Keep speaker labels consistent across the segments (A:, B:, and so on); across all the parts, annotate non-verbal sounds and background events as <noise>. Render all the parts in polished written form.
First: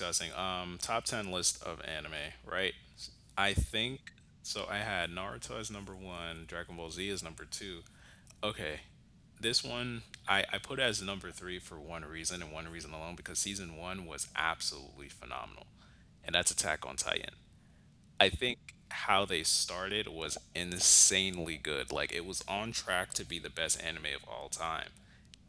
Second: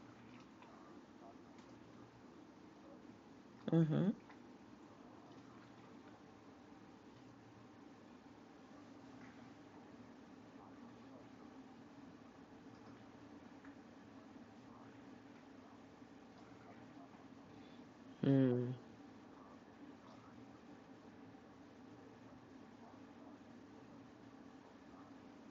A: discussing. Um Top 10 list of anime, right? I
B: Mm-hmm.
A: think so I had Naruto as number 1, Dragon Ball Z as number 2. Okay. This one I put as number 3 for one reason and one reason alone, because season 1 was absolutely phenomenal. And that's Attack on Titan. I think
B: Mm.
A: how they started was insanely good. Like, it was on track to be the best anime of all time.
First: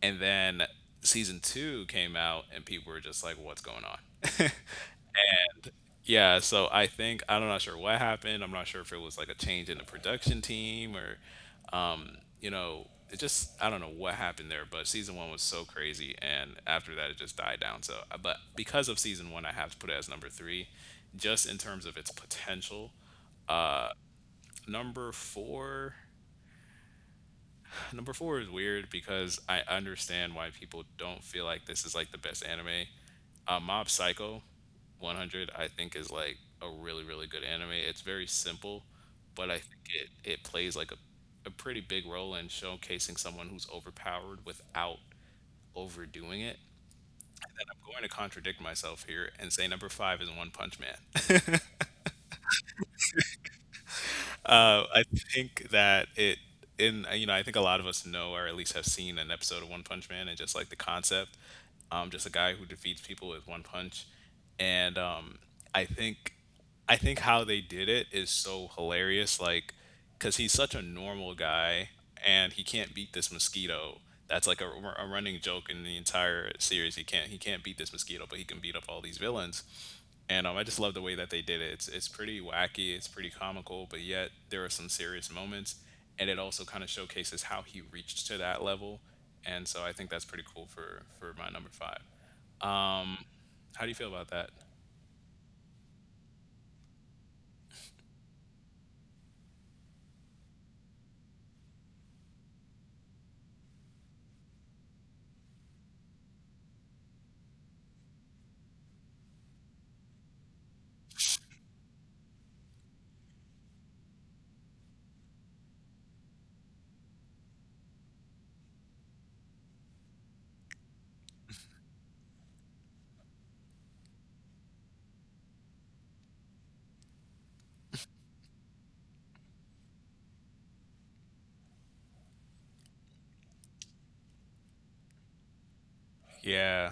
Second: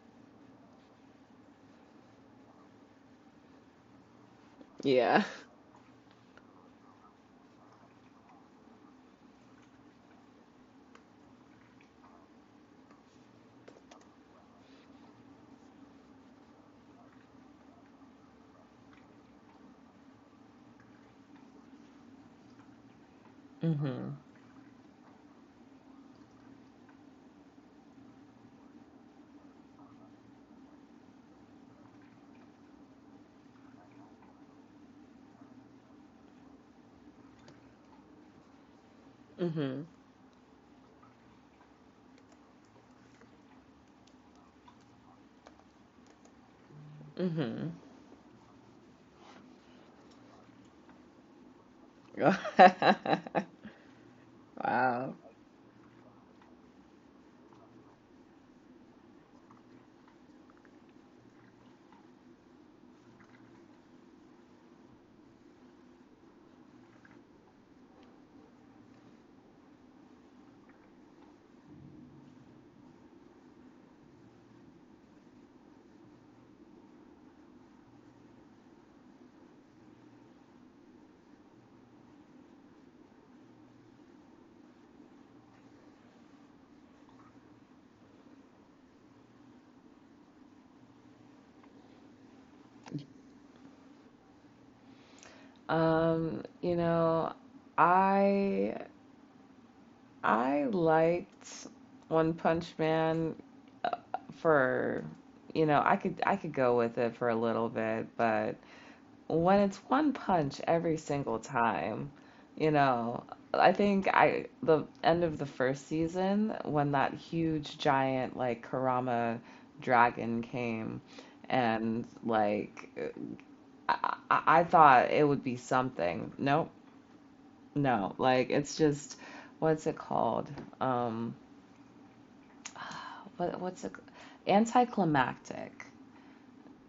A: And then season 2 came out and people were just like, what's going on? <laughs>
B: Yeah.
A: And yeah, so I think I'm not sure what happened. I'm not sure if it was like a change in the production team or um, you know, it just, I don't know what happened there, but season one was so crazy, and after that it just died down. So, but because of season one, I have to put it as number three, just in terms of its potential. Uh,
B: Mm-hmm.
A: Number four. <sighs> number four is weird because I understand why people don't feel like this is like the best anime. Mob Psycho 100, I think, is like a really, really good anime. It's very simple, but I think
B: Mm-hmm.
A: it plays like a pretty big role in showcasing someone who's overpowered without overdoing it. And then
B: Mm-hmm.
A: I'm going to contradict myself here and say number five is One Punch Man.
B: <laughs>
A: I
B: Wow.
A: think that it, in you know, I think a lot of us know, or at least have seen an episode of One Punch Man, and just like the concept, just a guy who defeats people with one punch, and I think, I think how they did it is so hilarious, like, because he's such a normal guy and he can't beat this mosquito. That's like a running joke in the entire series. He can't beat this mosquito, but he can beat up all these villains, and I just love the way that they did it. It's pretty wacky, it's pretty comical, but yet there are some serious moments, and it also kind of showcases how he reached to that level, and so I think that's pretty cool for my number five. Um, how do you feel about that?
B: You know, I I liked One Punch Man for, you know, I could go with it for a little bit, but when it's one punch every single time, you know, I think I the end of the first season when that huge giant like Kurama dragon came and like I thought it would be something. Nope. No. Like it's just what's it called? Um what's it anticlimactic.
A: Yeah,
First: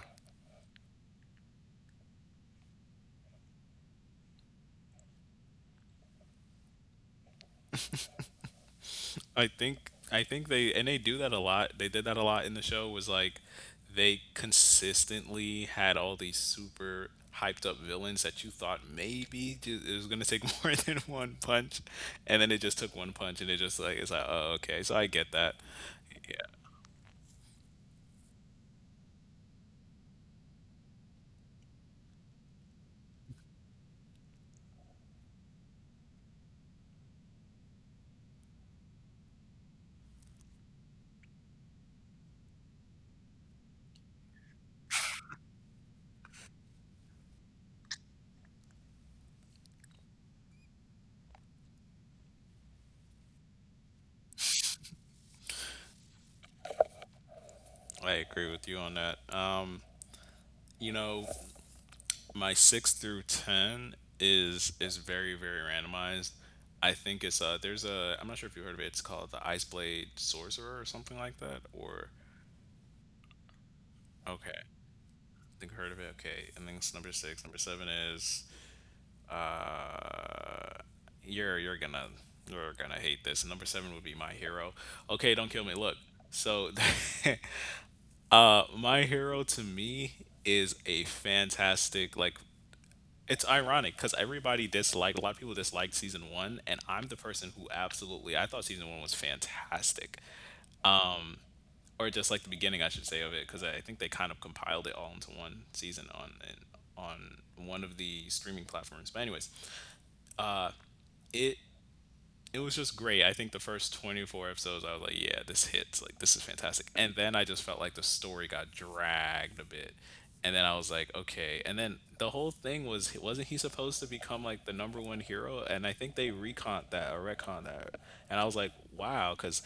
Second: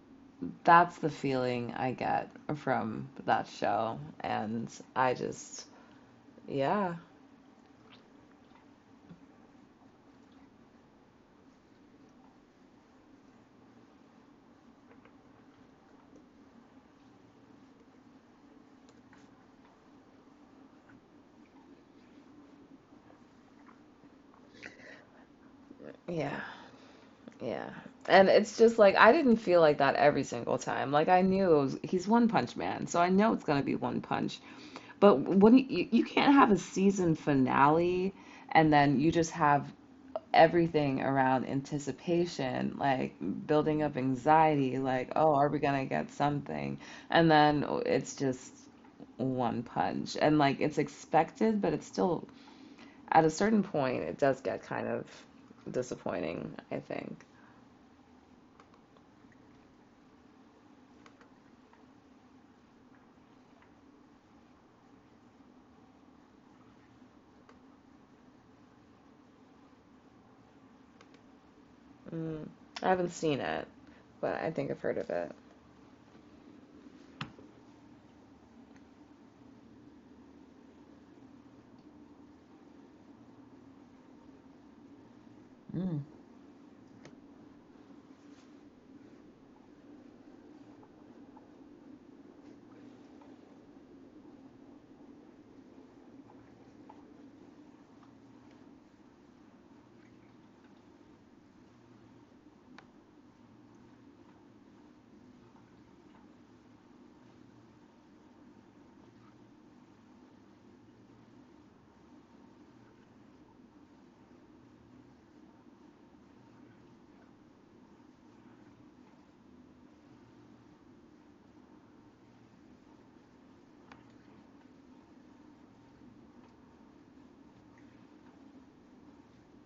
B: That's the feeling I get from that show and I just yeah.
A: I think they, and they do that a lot. They did that a lot in the show. Was like, they consistently had all these super hyped up villains that you thought maybe ju it was gonna take <laughs> more than one punch, and then it just took one punch, and it just like, it's like, oh okay, so I get that. Yeah,
B: Yeah, yeah. And it's just like I didn't feel like that every single time. Like I knew it was, he's One Punch Man, so I know it's gonna be One Punch. But when you can't have a season finale and then you just have everything around anticipation, like building up anxiety, like, oh, are we gonna get something? And then it's just One Punch. And like it's expected, but it's still at a certain point it does get kind of disappointing, I think.
A: I agree with you on that. You know, my six through ten is very, very randomized. I think it's there's a I'm not sure if you heard of it. It's called the Ice Blade Sorcerer or something like that. Or
B: Mm, I haven't seen it, but I
A: okay,
B: think I've heard
A: I
B: of it.
A: think I heard of it. Okay, and then it's number six. Number seven is uh you're you're gonna you're gonna hate this. Number seven would be My Hero. Okay, don't kill me. Look,
B: Mm.
A: so <laughs> My Hero to me is a fantastic, like, it's ironic because a lot of people disliked season one, and I'm the person who absolutely, I thought season one was fantastic. Or just like the beginning, I should say, of it, because I think they kind of compiled it all into one season on one of the streaming platforms. But anyways, it it was just great. I think the first 24 episodes, I was like, yeah, this hits. Like, this is fantastic. And then I just felt like the story got dragged a bit. And then I was like, okay. And then the whole thing was, wasn't he supposed to become like the number one hero? And I think they recont that, or retcon that. And I was like, wow, because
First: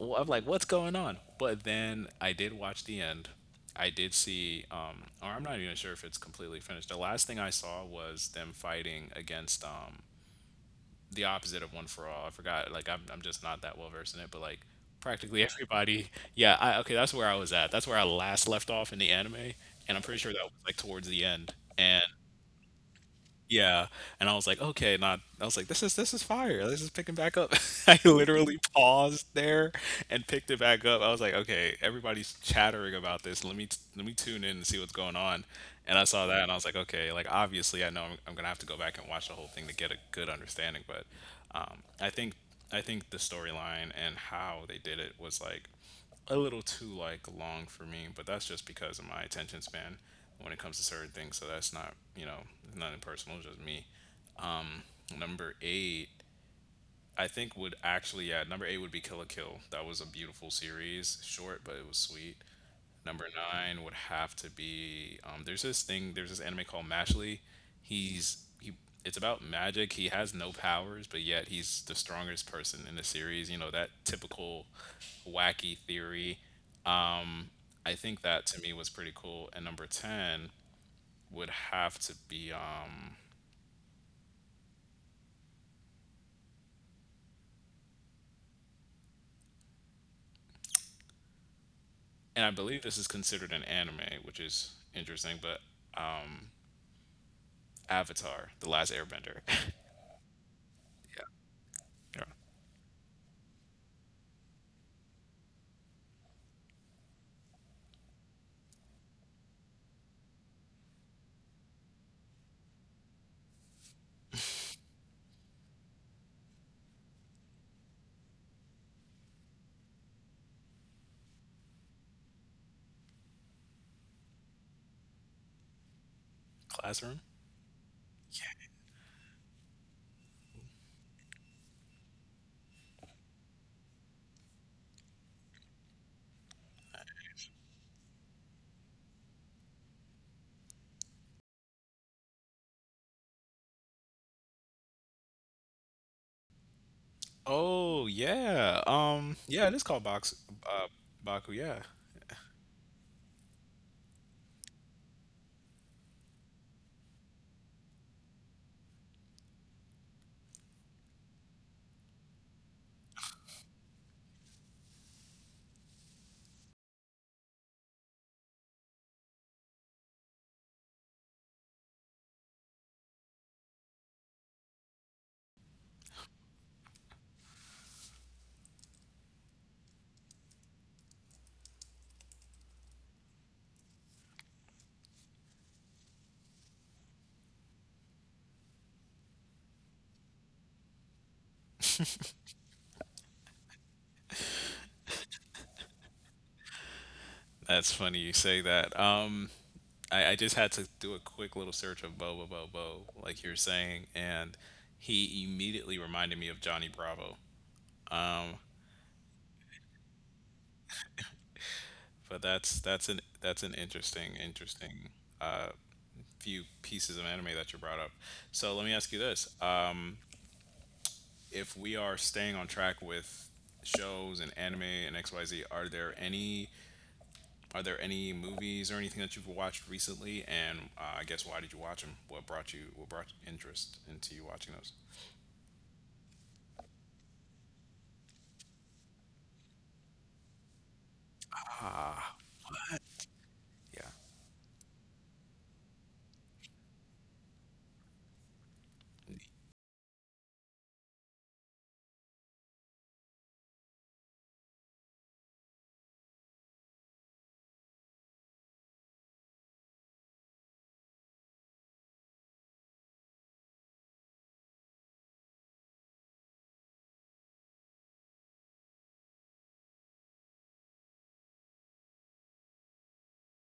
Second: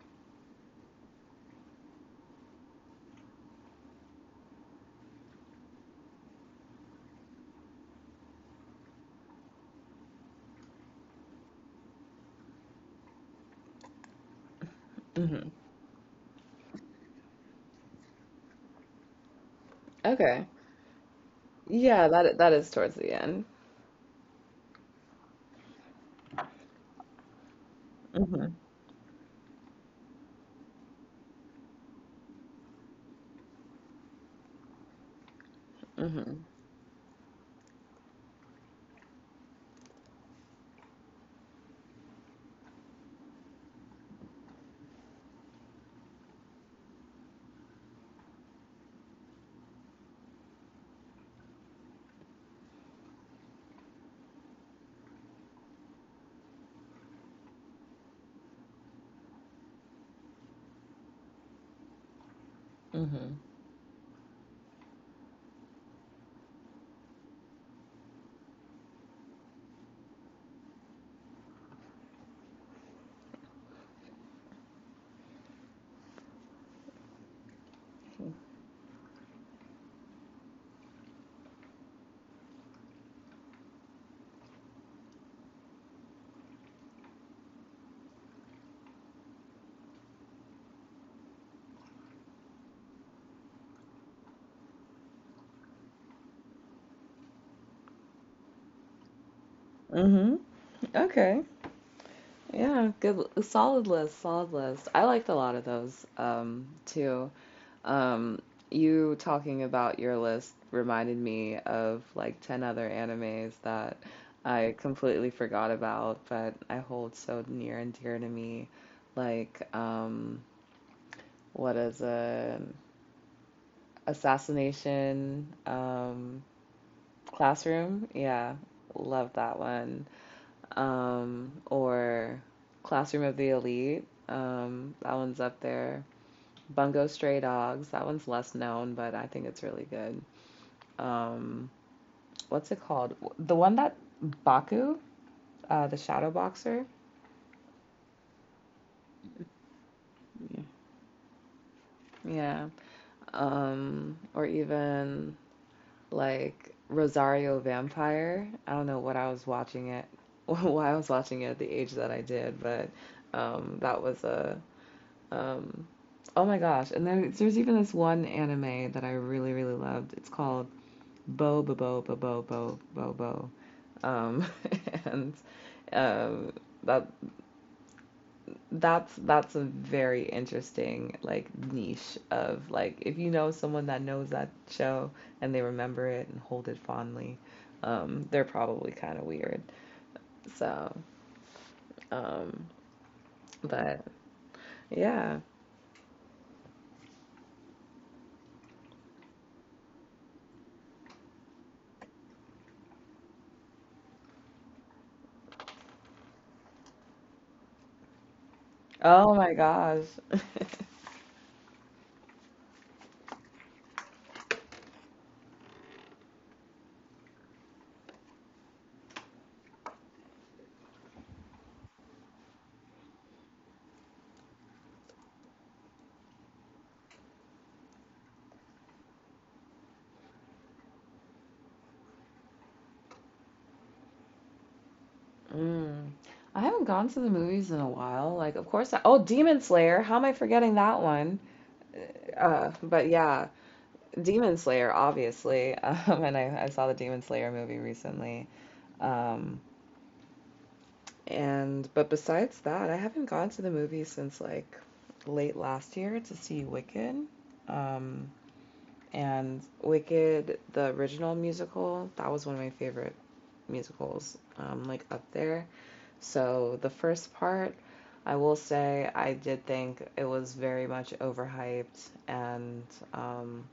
A: I'm like, what's going on? But then I did watch the end. I did see, or I'm not even sure if it's completely finished. The last thing I saw was them fighting against the opposite of One for All. I forgot. Like, I'm just not that well versed in it, but like, practically
B: Hmm.
A: everybody. Yeah. I, okay. That's where I was at. That's where I last left off in the anime, and I'm pretty sure that
B: Okay.
A: was like towards the end. And
B: Yeah, that that is towards the end.
A: yeah, and I was like, "Okay, not." I was like, this is fire. This is picking back up." <laughs> I
B: Hmm.
A: literally paused there and picked it back up. I was like, "Okay, everybody's chattering about this. Let me tune in and see what's going on." And I saw
B: Hmm.
A: that, and I was like, "Okay, like obviously, I know I'm gonna have to go back and watch the whole thing to get a good understanding." But um, I think I think the storyline and how they did it was like a little too like long for me, but that's just because of my attention span when it comes to certain things. So that's not, you know, nothing personal, it's just me. Um, Number eight, I think would actually, yeah, number eight would be Kill a Kill. That was a beautiful series, short but it was sweet.
B: Hmm.
A: Number nine would have to be there's this anime called Mashley. He's he it's about magic. He has no powers, but yet he's the strongest person in the series. You know, that typical wacky theory. Um, I think that to me was pretty cool. And number ten would have to be and I believe this is considered an anime, which is interesting, but um, Avatar: The Last Airbender. <laughs>
B: Hmm.
A: Yeah.
B: Okay.
A: Yeah.
B: Yeah, good solid list, solid list. I liked a lot of those too. Um you talking about your list reminded me of like 10 other animes that I completely forgot about, but I hold so near and dear to me. Like what is an assassination
A: Classroom.
B: classroom? Yeah, love that one. Or Classroom of the Elite. That one's up there. Bungo Stray Dogs. That one's less known, but I think it's really good. Um, what's it called? The one that Baku, the Shadow Boxer.
A: Oh yeah. Yeah, it is called Box.
B: Yeah.
A: Uh, Baku. Yeah.
B: Yeah. Or even like Rosario Vampire. I don't know what I was watching it, <laughs> why I was watching it at the age that I did, but that was a um, oh my gosh! And then there's even this one anime that I really really loved. It's called Bo Bo Bo Bo Bo Bo Bo Bo, um, <laughs> and um, that that's a very interesting like niche of like if you know someone that knows that show and they remember it and hold it fondly, they're probably kind of weird. So, um, but yeah.
A: That's funny you say that. Um, I just had to do a quick little search of Bo Bo Bo, like you're saying, and he immediately reminded me of Johnny Bravo.
B: Oh my gosh. <laughs>
A: But that's an interesting, interesting, uh, few pieces of anime that you brought up. So let me ask you this. Um, if we are staying on track with shows and anime and XYZ, are there any movies or anything that you've watched recently? And I guess, why did you watch them? What brought interest into you watching those?
B: Mm. I haven't gone to the movies in a while. Like, of course, oh, Demon Slayer. How am I forgetting that one?
A: Ah,
B: But yeah,
A: yeah.
B: Demon Slayer, obviously. <laughs> And I saw the Demon Slayer movie recently. Um, And but besides that, I haven't gone to the movies since like late last year to see Wicked. Um, and Wicked, the original musical, that was one of my favorite musicals, like up there. So the first part, I will say, I did think it was very much overhyped, and um,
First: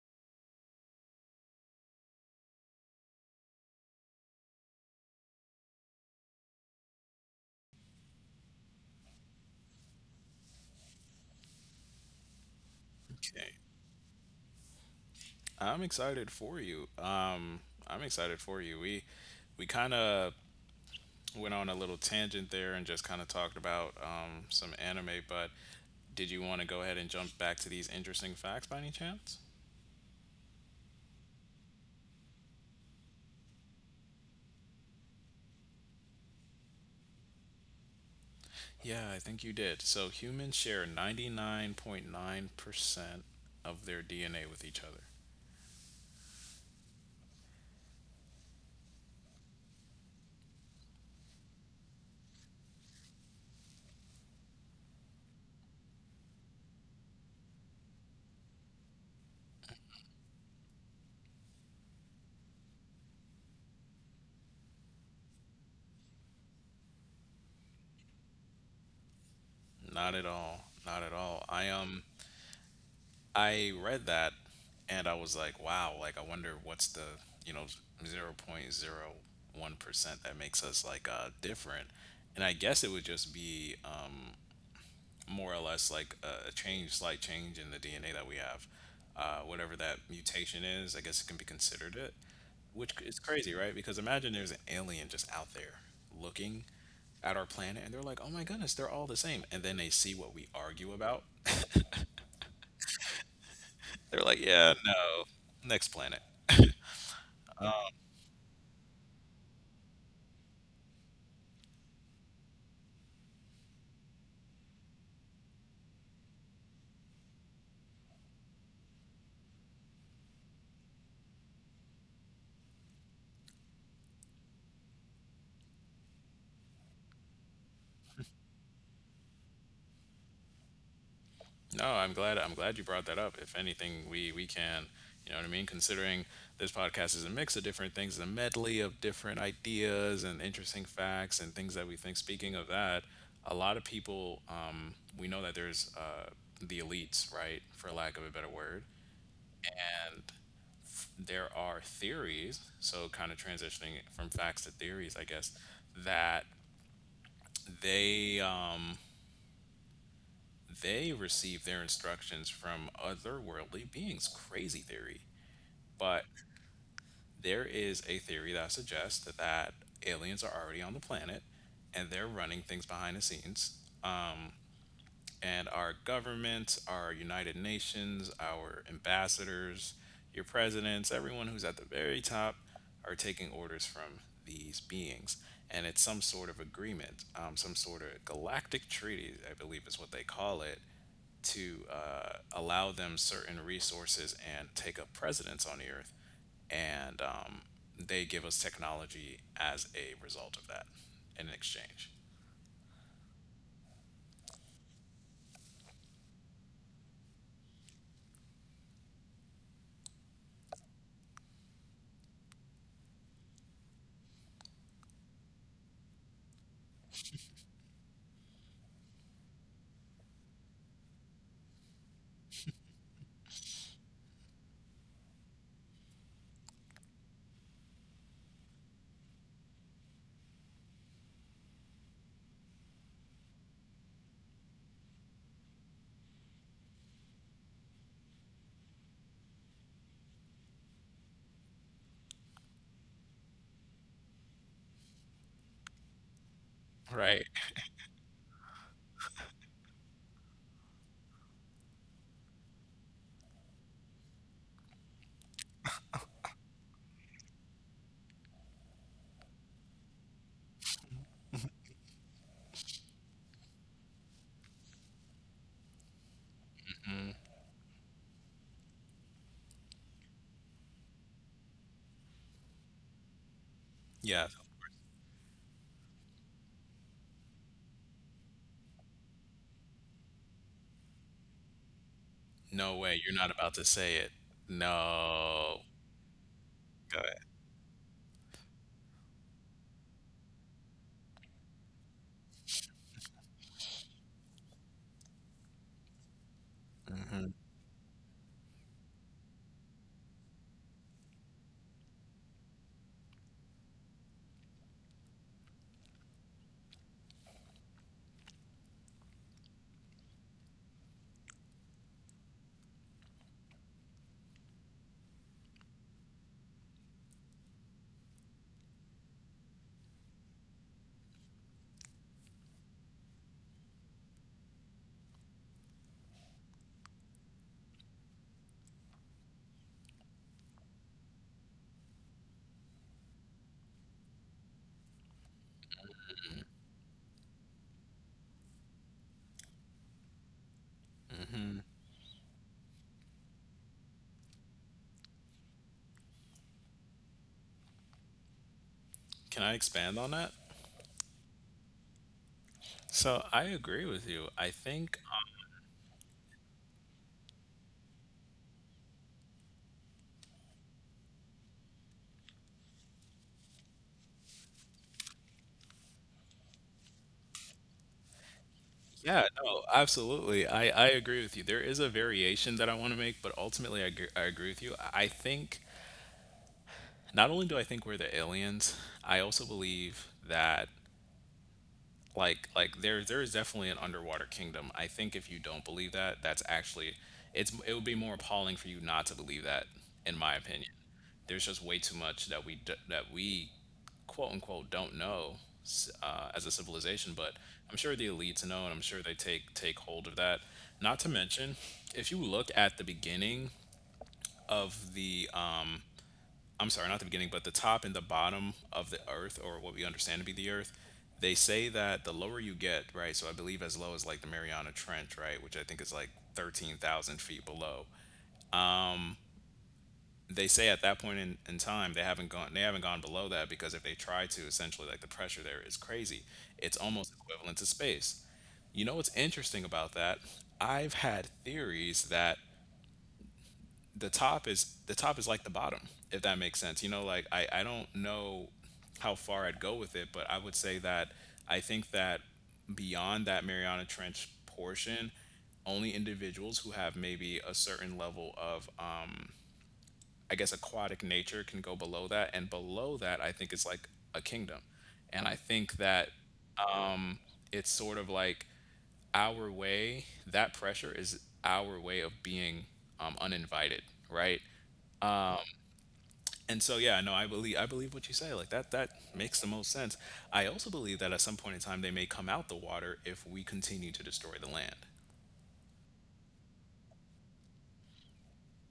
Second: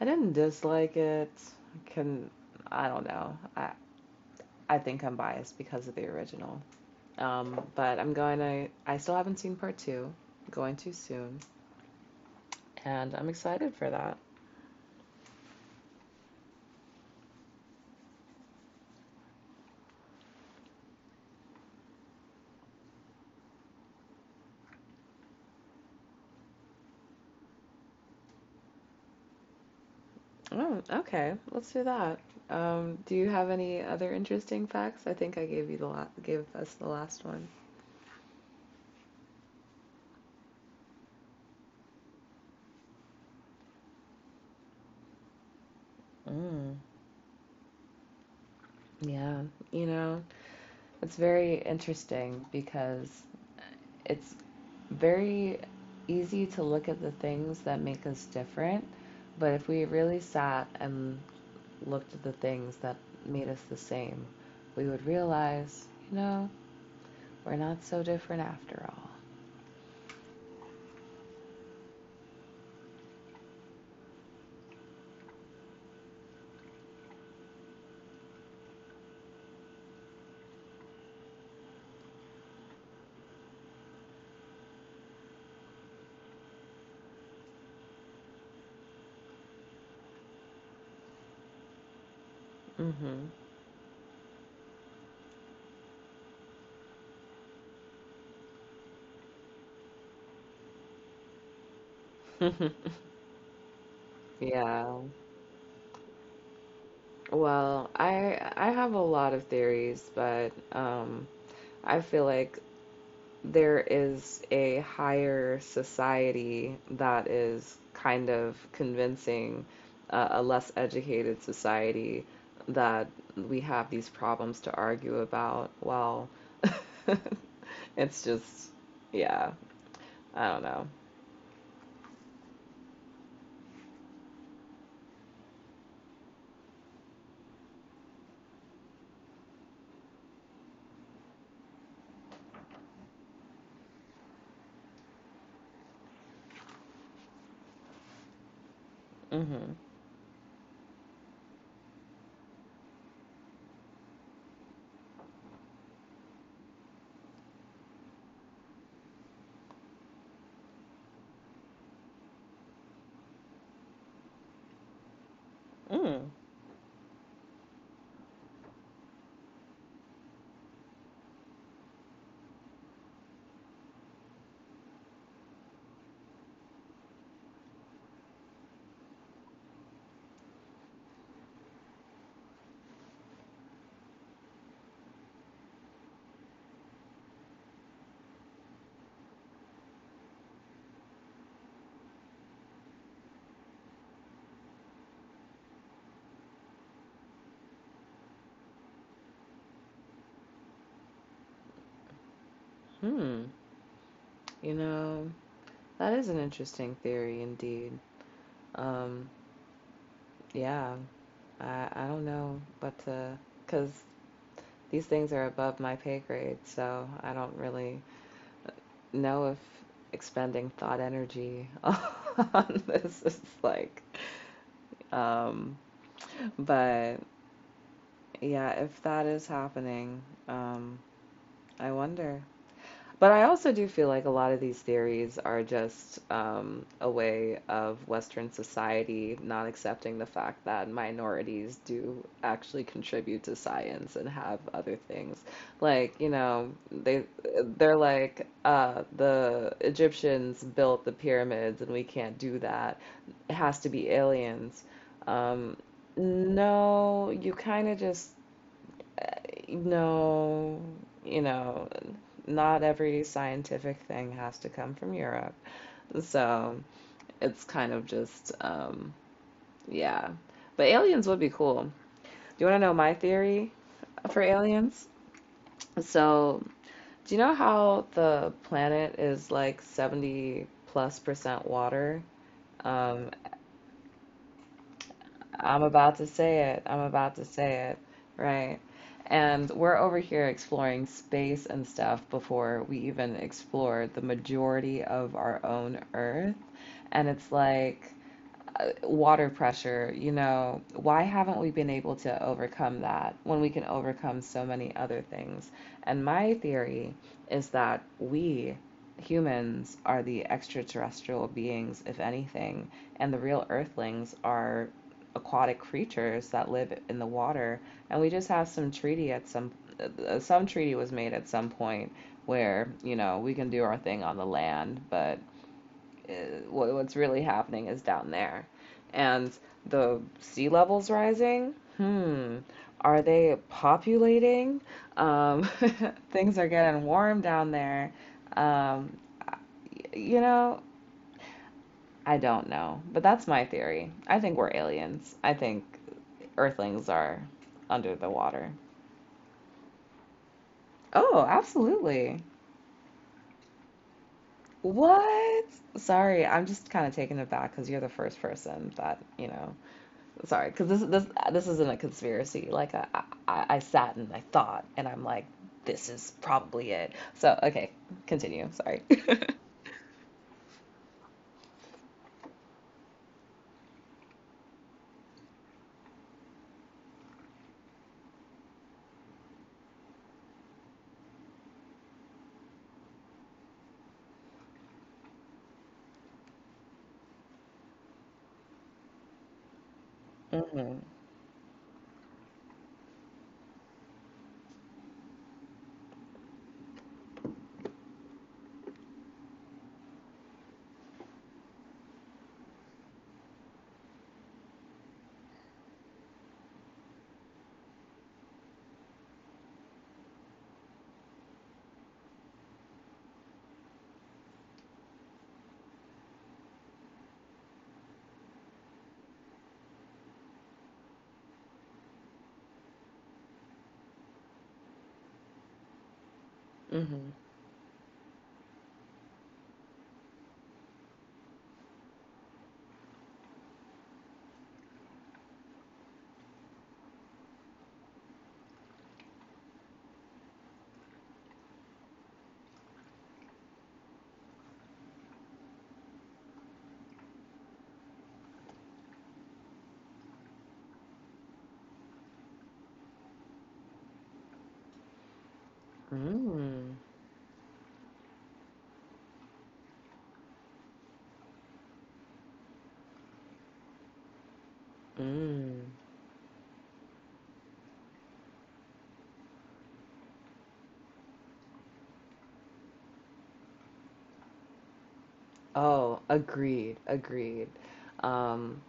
B: I didn't dislike it. Can I don't know. I think I'm biased because of the original, but I'm going to, I still haven't seen part two, going to soon. And I'm
A: Okay.
B: excited for that.
A: I'm excited for you. I'm excited for you. We kind of went on a little tangent there and just kind of talked about some anime, but did you want to go ahead and jump back to these interesting facts by any chance?
B: Oh, okay. Let's do that. Do you have any other interesting facts? I think I gave you the gave us the last one.
A: Yeah, I think you did. So humans share 99.9% of their DNA with each other.
B: Mm, yeah, you know, it's very interesting because it's very easy to look at the things that make us different, but if we really sat and looked at the things that made us the same, we would realize, you know, we're not so different after
A: Not at all. Not at all. I, um, I read that and I was like, wow, like I wonder what's the, you know, 0.01% that makes us like different. And I guess it would just be more or less like a change, slight change in the DNA that we have. Whatever that mutation is, I guess it can be considered it,
B: all.
A: which is crazy, right? Because imagine there's an alien just out there looking at our planet and they're like, oh my goodness, they're all the same. And then they see what we argue about.
B: Hmm.
A: <laughs> They're like,
B: <laughs>
A: yeah,
B: yeah.
A: no, next planet.
B: Well, I have a lot of theories, but I feel like there is a higher society that is kind of convincing a less educated society that we have these problems to argue about. Well, <laughs> it's just, yeah, I don't know.
A: No, I'm glad. I'm glad you brought that up. If anything, we can, you know what I mean. Considering this podcast is a mix of different things, a medley of different ideas and interesting facts and things that we think. Speaking of that, a lot of people, we know that there's the elites, right, for lack of a better word,
B: Mm-hmm.
A: and there are theories. So kind of transitioning from facts to theories, I guess that they. Um, they receive their instructions from otherworldly beings. Crazy theory. But
B: Mm.
A: there is a theory that suggests that aliens are already on the planet and they're running things behind the scenes, and our governments, our United Nations, our ambassadors, your presidents, everyone who's at the very top are taking orders from these beings. And it's some sort of agreement, some sort of galactic treaty, I believe is what they call it, to allow them certain resources and take up presidents on the earth. And they give us technology as a result of that in exchange.
B: Hmm. You know, that is an interesting theory indeed. Um, yeah, I don't know what to, because these things are above my pay grade, so I don't really know if expending thought energy <laughs> on this is like um but yeah if that is happening um I wonder. But I also do feel like a lot of these theories are just a way of Western society not accepting the fact that minorities do actually contribute to science and have other things. Like, you know, they
A: Right.
B: they're like, the Egyptians built the pyramids and we can't do that. It has to be aliens. Um, no, you kind of just no, you know, not every scientific thing has to come from Europe. So it's kind of just, yeah. But aliens would be cool. Do you want to know my theory for
A: Yeah.
B: aliens? So, do you know how the planet is like 70 plus percent water?
A: No way,
B: Um,
A: you're not about to say it.
B: I'm
A: No.
B: about to say it. I'm
A: Go
B: about
A: ahead.
B: to say it. Right. And we're over here exploring space and stuff before we even explore the majority of our own Earth. And it's
A: Mhm.
B: like, water pressure, you know, why haven't we been able to overcome that when we can overcome so many other things? And my theory is that we humans are the extraterrestrial beings, if anything, and the real earthlings are aquatic creatures that live in the water. And we just have some treaty at some treaty was made at some point where, you know, we can do our thing on the land, but uh, what's really happening is down there. And the sea levels rising, hmm, are they populating? Um, <laughs> things are getting warm down there. Um, you know, I don't know, but that's my theory. I think we're aliens. I think Earthlings are under the water.
A: Can I expand on that?
B: Oh, absolutely.
A: So I agree with you. I think,
B: What? Sorry, I'm just kind of taken aback because you're the first person that, you know, sorry, because this isn't a conspiracy. Like I sat and I thought, and I'm like, this is probably it. So okay, continue. Sorry. <laughs>
A: yeah, no, absolutely. I agree with you. There is a variation that I want to make, but ultimately, I agree with you. I think not only do I think we're the aliens, I also believe that like there is definitely an underwater kingdom. I think if you don't believe that, that's actually it would be more appalling for you not to believe that, in my opinion.
B: Mm-hmm.
A: There's just way too much that we quote unquote don't know as a civilization. But I'm sure the elites know, and I'm sure they take hold of that. Not to mention, if you look at the beginning of the I'm sorry, not the beginning, but the top and the bottom of the earth, or what we understand to be the earth, they say that the lower you get, right? So I believe as low as like the Mariana Trench, right? Which I think is like 13,000 feet below. They say at that point in time, they haven't gone below that, because if they try to, essentially, like, the pressure there is crazy. It's
B: Mm-hmm.
A: almost equivalent to space. You know what's interesting about that? I've had theories that the top is like the bottom, if that makes sense. You know, like, I don't know how far I'd go with it, but I would say that I think that beyond that Mariana Trench portion, only individuals who have maybe a certain level of I guess aquatic nature can go below that. And below that, I think it's like a kingdom. And I think that
B: Mm.
A: it's sort of like our way, that pressure is our way of being uninvited, right?
B: Mm.
A: And so yeah, no, I believe, I believe what you say, like that, that makes the most sense. I also believe that at some point in time they may come out the water if we continue to destroy the land.
B: Oh, agreed. Agreed. Um,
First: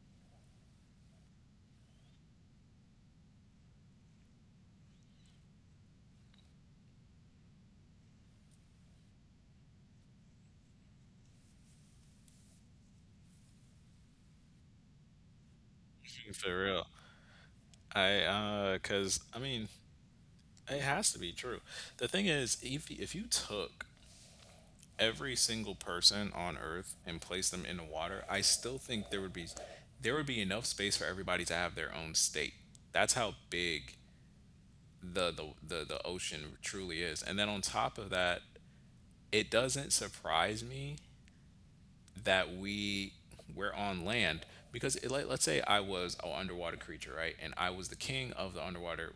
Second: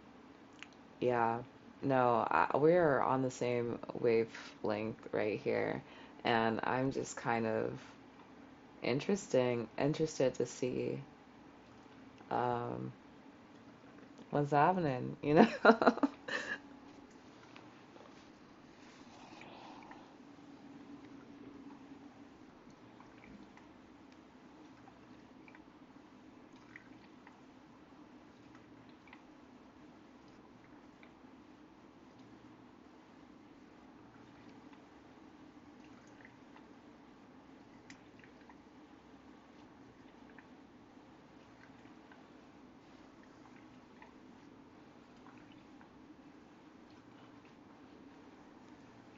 B: yeah. No, we are on the same wavelength right here, and I'm just kind of interesting, interested to see um what's happening, you know?
A: <laughs> For real. I because I mean, it has to be true. The thing is, if you took every single person on earth and placed them in the water, I still think there would be, there would be enough space for everybody to have their own state. That's how big the ocean truly is. And then on top of that, it doesn't surprise me that we're on land, because it, like, let's say I was an underwater creature, right? And I was the king of the underwater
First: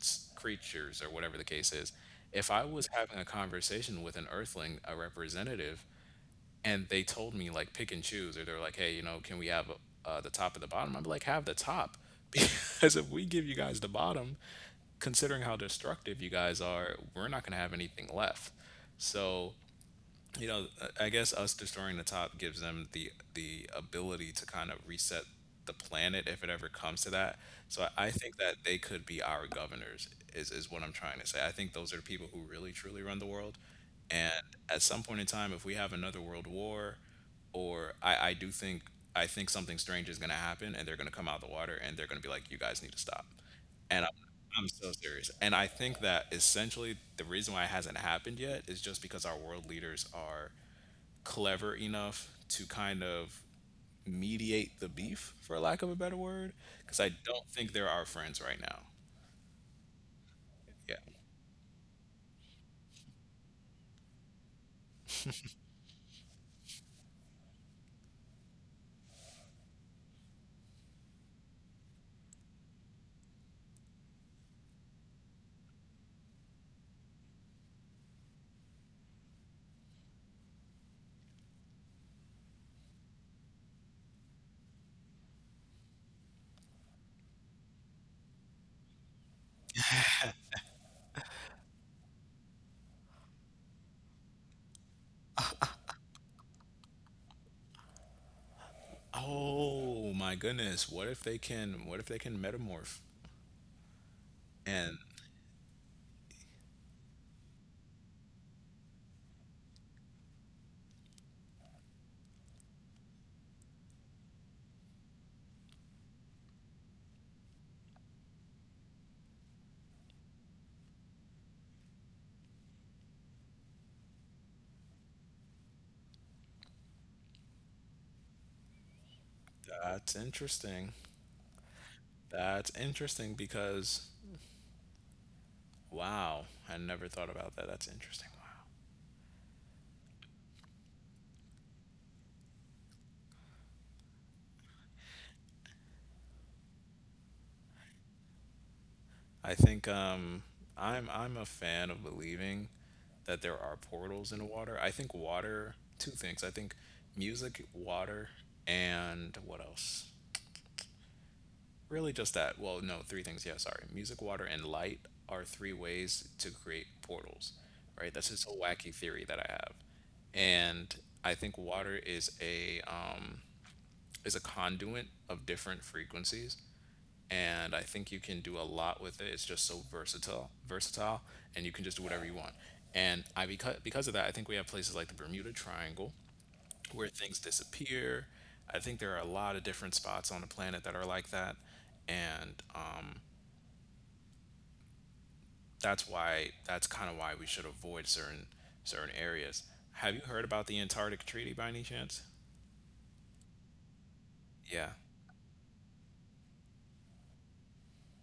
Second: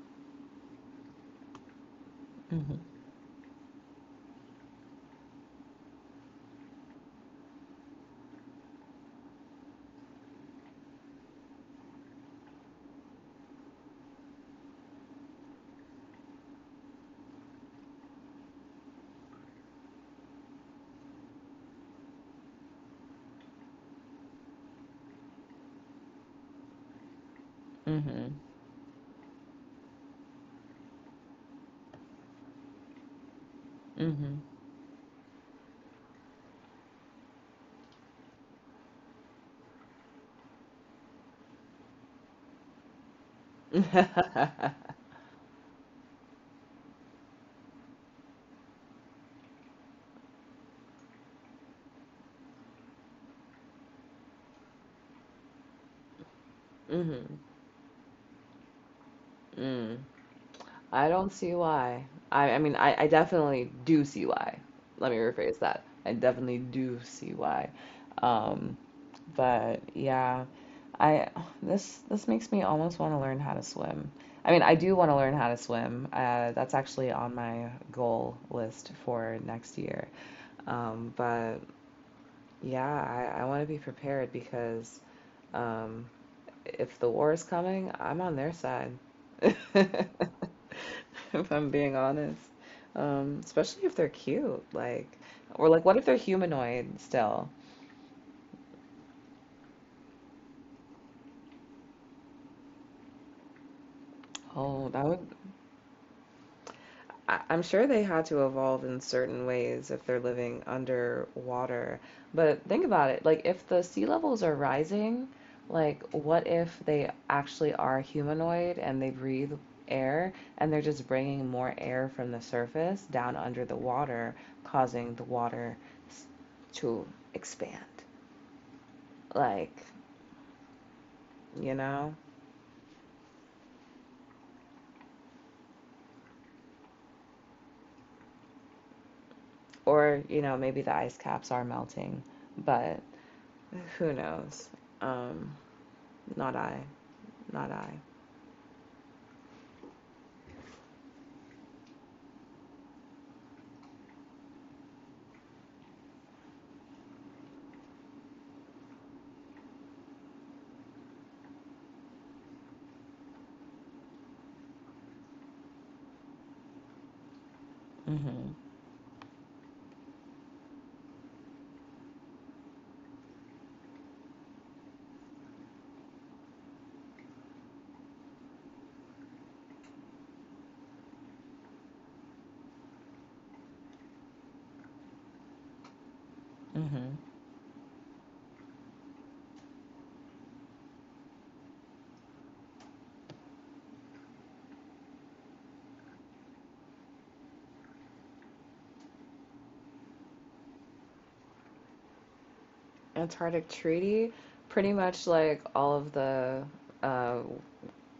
A: creatures or whatever the case is. If I was
B: <laughs> <laughs>
A: having a conversation with an earthling, a representative, and they told me like, pick and choose, or they're like, hey, you know, can we have the top and the bottom? I'm like, have the top, <laughs> because if we give you guys the bottom, considering how destructive you guys are, we're not going to have anything left. So, you know, I guess us destroying the top gives them the ability to kind of reset the planet if it ever comes to that. So I
B: Mm-hmm.
A: think that they could be our governors is what I'm trying to say. I think those are the people who really truly run the world. And at some point in time, if we have another world war, or I do think, I think something strange is gonna happen and they're gonna come out of the water and they're gonna be like, you guys need to stop. And
B: Mm-hmm.
A: I'm
B: <laughs>
A: so serious. And I think that essentially the reason why it hasn't happened yet is just because our world leaders are clever enough to kind of mediate the beef, for lack of a better word, because I
B: Mm-hmm.
A: don't think they're our friends right now.
B: Mm.
A: Yeah.
B: I don't see why. I mean, I definitely do see why. Let me rephrase that. I definitely do see why. Um, but yeah, I this this makes me almost want to learn how to swim. I mean, I do want to learn how to swim. That's actually on my goal list for next year. But yeah, I want to be prepared because um, if the war is coming, I'm on their side. <laughs> If I'm being honest. Especially if they're cute, like, or like, what if they're humanoid still?
A: Oh my goodness. What if they can, what if they can metamorph?
B: Oh,
A: And
B: that would. I am sure they had to evolve in certain ways if they're living underwater. But think about it, like if the sea levels are rising, like what if they actually are humanoid and they breathe air and they're just bringing more air from the surface down under the water, causing the water to expand? Like,
A: that's interesting.
B: you know?
A: That's interesting because, wow, I never thought about that. That's interesting. Wow.
B: Or, you know, maybe the ice caps are melting, but who knows? Um, Not I. Not I.
A: I think I'm a fan of believing that there are portals in water. I think water, two things. I think music, water, and what else? Really, just that. Well, no, three things. Yeah, sorry. Music, water, and light are three ways to create portals, right? That's just
B: Mm-hmm.
A: a wacky theory that I have, and I think water is a conduit of different frequencies, and I think you can do a lot with it. It's just so versatile, versatile, and you can just do whatever you want. And I, because of that, I think we have places like the Bermuda Triangle where
B: Mm-hmm.
A: things disappear. I think there are a lot of different spots on the planet that are like that, and that's why, that's kind of why we should avoid certain, certain areas. Have you heard about the Antarctic Treaty by any chance?
B: Antarctic Treaty,
A: Yeah,
B: pretty much like all of the uh,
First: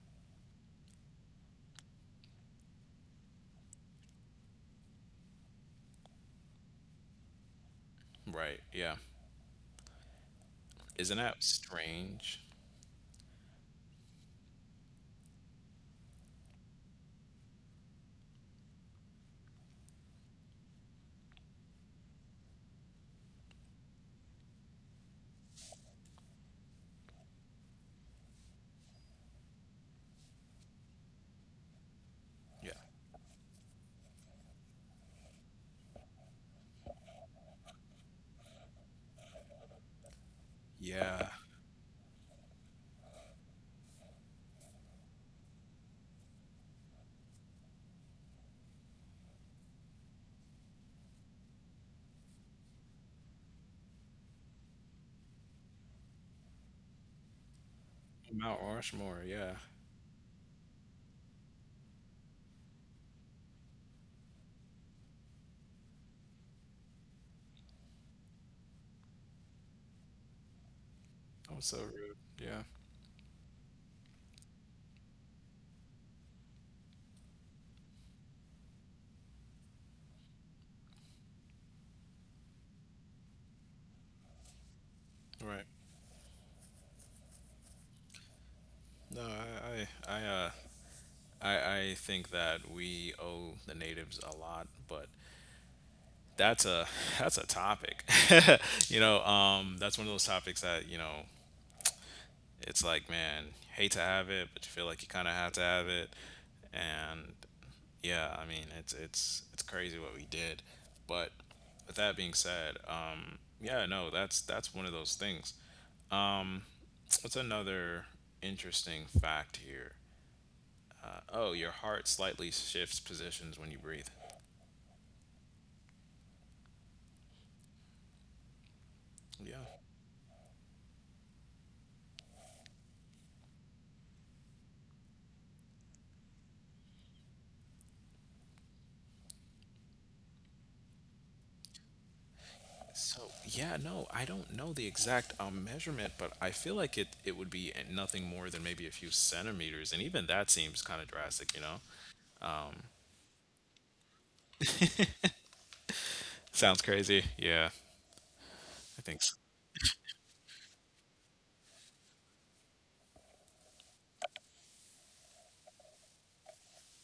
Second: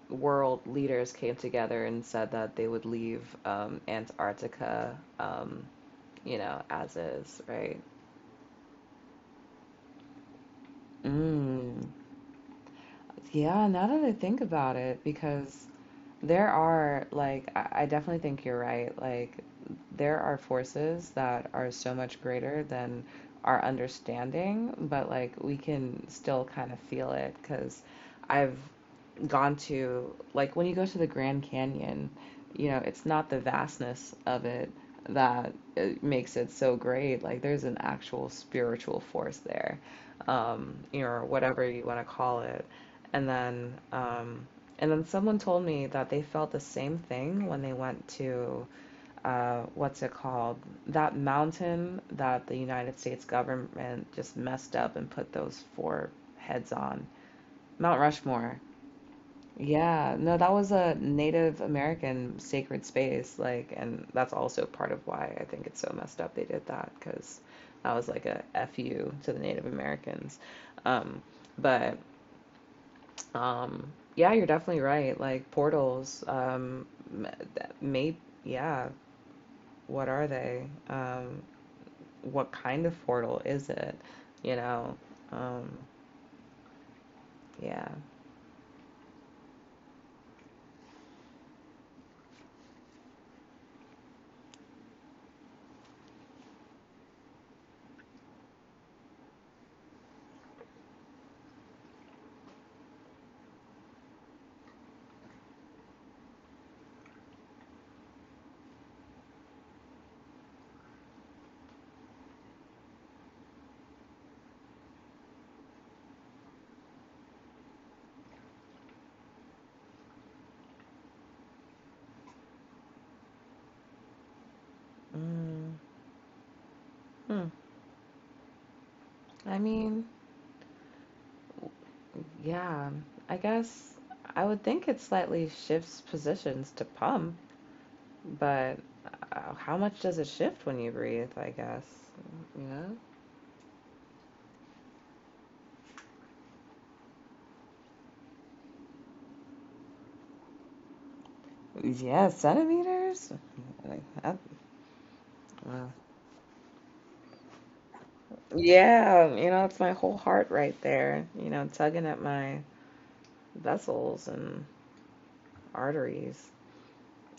B: world leaders came together and said that they would leave Antarctica, you know, as is, right?
A: right. Yeah, isn't that
B: Mm.
A: strange?
B: Yeah, now that I think about it, because there are, like, I definitely think you're right. Like, there are forces that are so much greater than our understanding, but like, we can still kind of feel it because I've gone to, like, when you go to the Grand Canyon, you
A: Yeah,
B: know, it's not the vastness of it that makes it so great. Like, there's an actual spiritual force there you know, or
A: yeah.
B: whatever you want to call it. And then, um, and then someone told me that they felt the same thing when they went to, what's it called? That mountain that the United States government just messed up and put those four heads on. Mount Rushmore.
A: Mount Rushmore. Yeah.
B: Yeah, no, that was a Native American sacred space, like, and that's also part of why I think it's so messed up they did that, because that was like a F you to the Native Americans. Um,
A: Oh, so
B: but
A: rude. Yeah.
B: um, yeah, you're definitely right. Like portals, m- that may, yeah, what are they? What kind of portal is it? You know,
A: Right.
B: um, yeah.
A: No, I think that we owe the natives a lot, but that's a <laughs> that's a topic. <laughs> You know, that's one of those topics that, you know, it's like, man, hate to have it, but you feel like you kind of have to have it. And yeah, I mean, it's it's crazy what we did. But with that being said, yeah, no, that's one of those things. Um, what's another interesting fact here? Oh, your heart slightly shifts positions when you breathe.
B: Mm, hmm. I mean.
A: Yeah.
B: Yeah, I guess I would think it slightly shifts positions to pump, but how much does it shift when you breathe, I guess? You know?
A: So yeah, no, I don't know the exact measurement, but I feel like it would be nothing more than maybe a few centimeters, and even that seems kind of drastic, you
B: Yeah,
A: know?
B: centimeters? Like that, well,
A: Sounds crazy. Yeah,
B: yeah, you
A: I
B: know,
A: think
B: it's my
A: so.
B: whole heart right there, you know, tugging at my vessels and arteries.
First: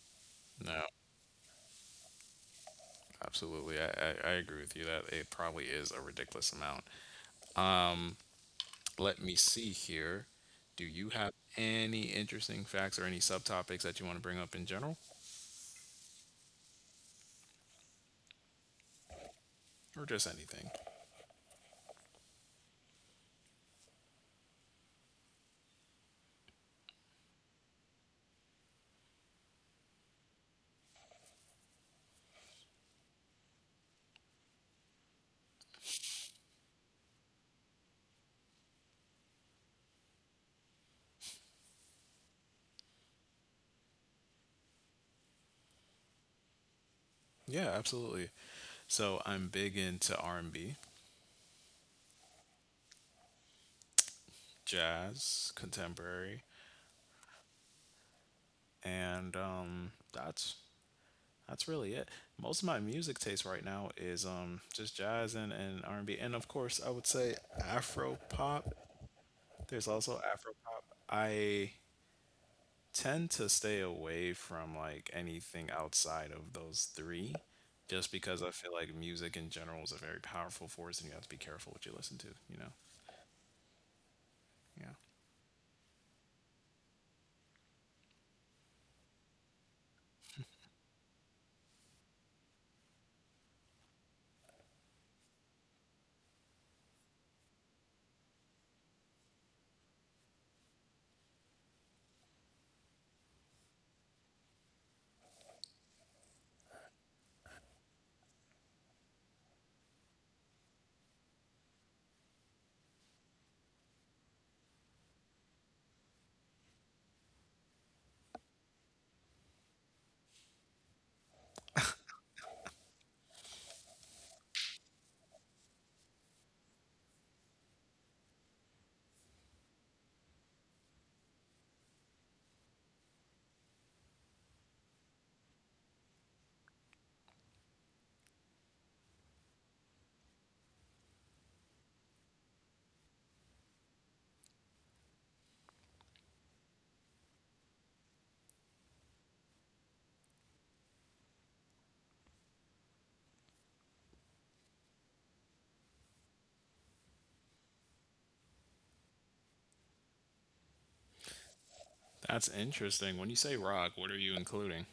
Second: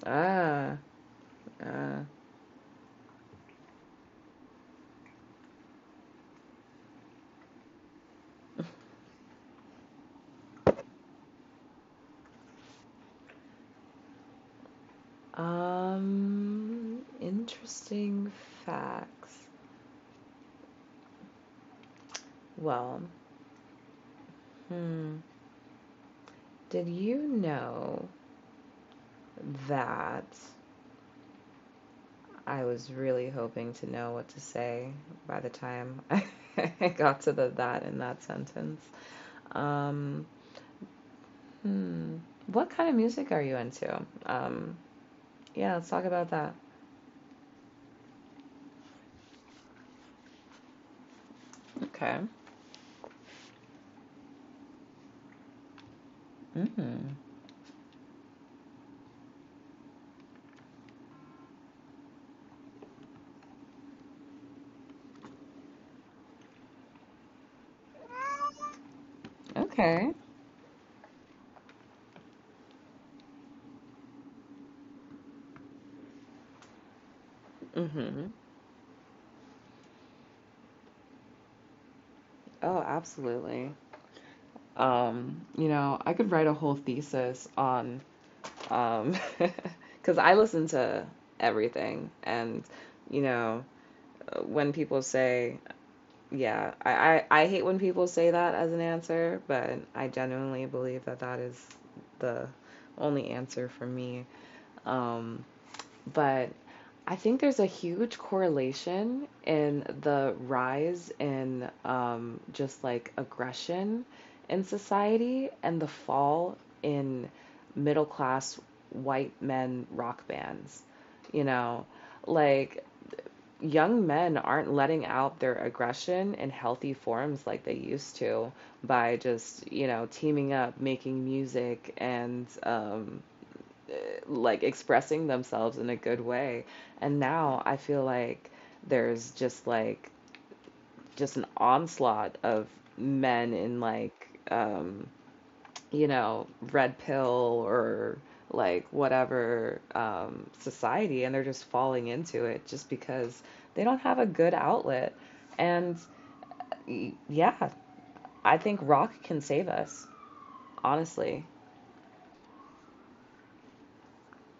B: Ah,
A: No,
B: ah.
A: absolutely. I agree with you that it probably is a ridiculous amount. Let me see here. Do you have any interesting facts or any subtopics that you want to bring up in general,
B: Interesting facts.
A: or just anything?
B: Well, hmm. Did you know that I was really hoping to know what to say by the time I <laughs> got to the that in that sentence? Um, hmm. What kind of music are you into? Um, yeah, let's talk about that.
A: Yeah, absolutely. So I'm big into R&B,
B: Okay.
A: jazz, contemporary,
B: Mm.
A: and that's really it. Most of my music taste right now is just jazz, and R and B, and of course, I would say Afro pop. There's also
B: Okay.
A: Afro pop. I tend to stay away from like anything outside of those three, just because I
B: Mm-hmm.
A: feel like music in general is a very powerful force, and you have to be careful what you listen to. You know,
B: Oh, absolutely.
A: yeah.
B: You know, I could write a whole thesis on Um, <laughs> because I listen to everything, and you know, when people say, yeah, I hate when people say that as an answer, but I genuinely believe that that is the only answer for me. Um, but I think there's a huge correlation in the rise in just like aggression in society and the fall in middle class white men rock bands. You know, like young men aren't letting out their aggression in healthy forms like they used to by just, you know, teaming up, making music, and like expressing themselves in a good way. And now I feel like there's just an onslaught of men in like you know red pill or like whatever society, and they're just falling into it just because they don't have a good outlet. And yeah, I think rock can save us, honestly.
A: That's interesting. When you say rock, what are you including?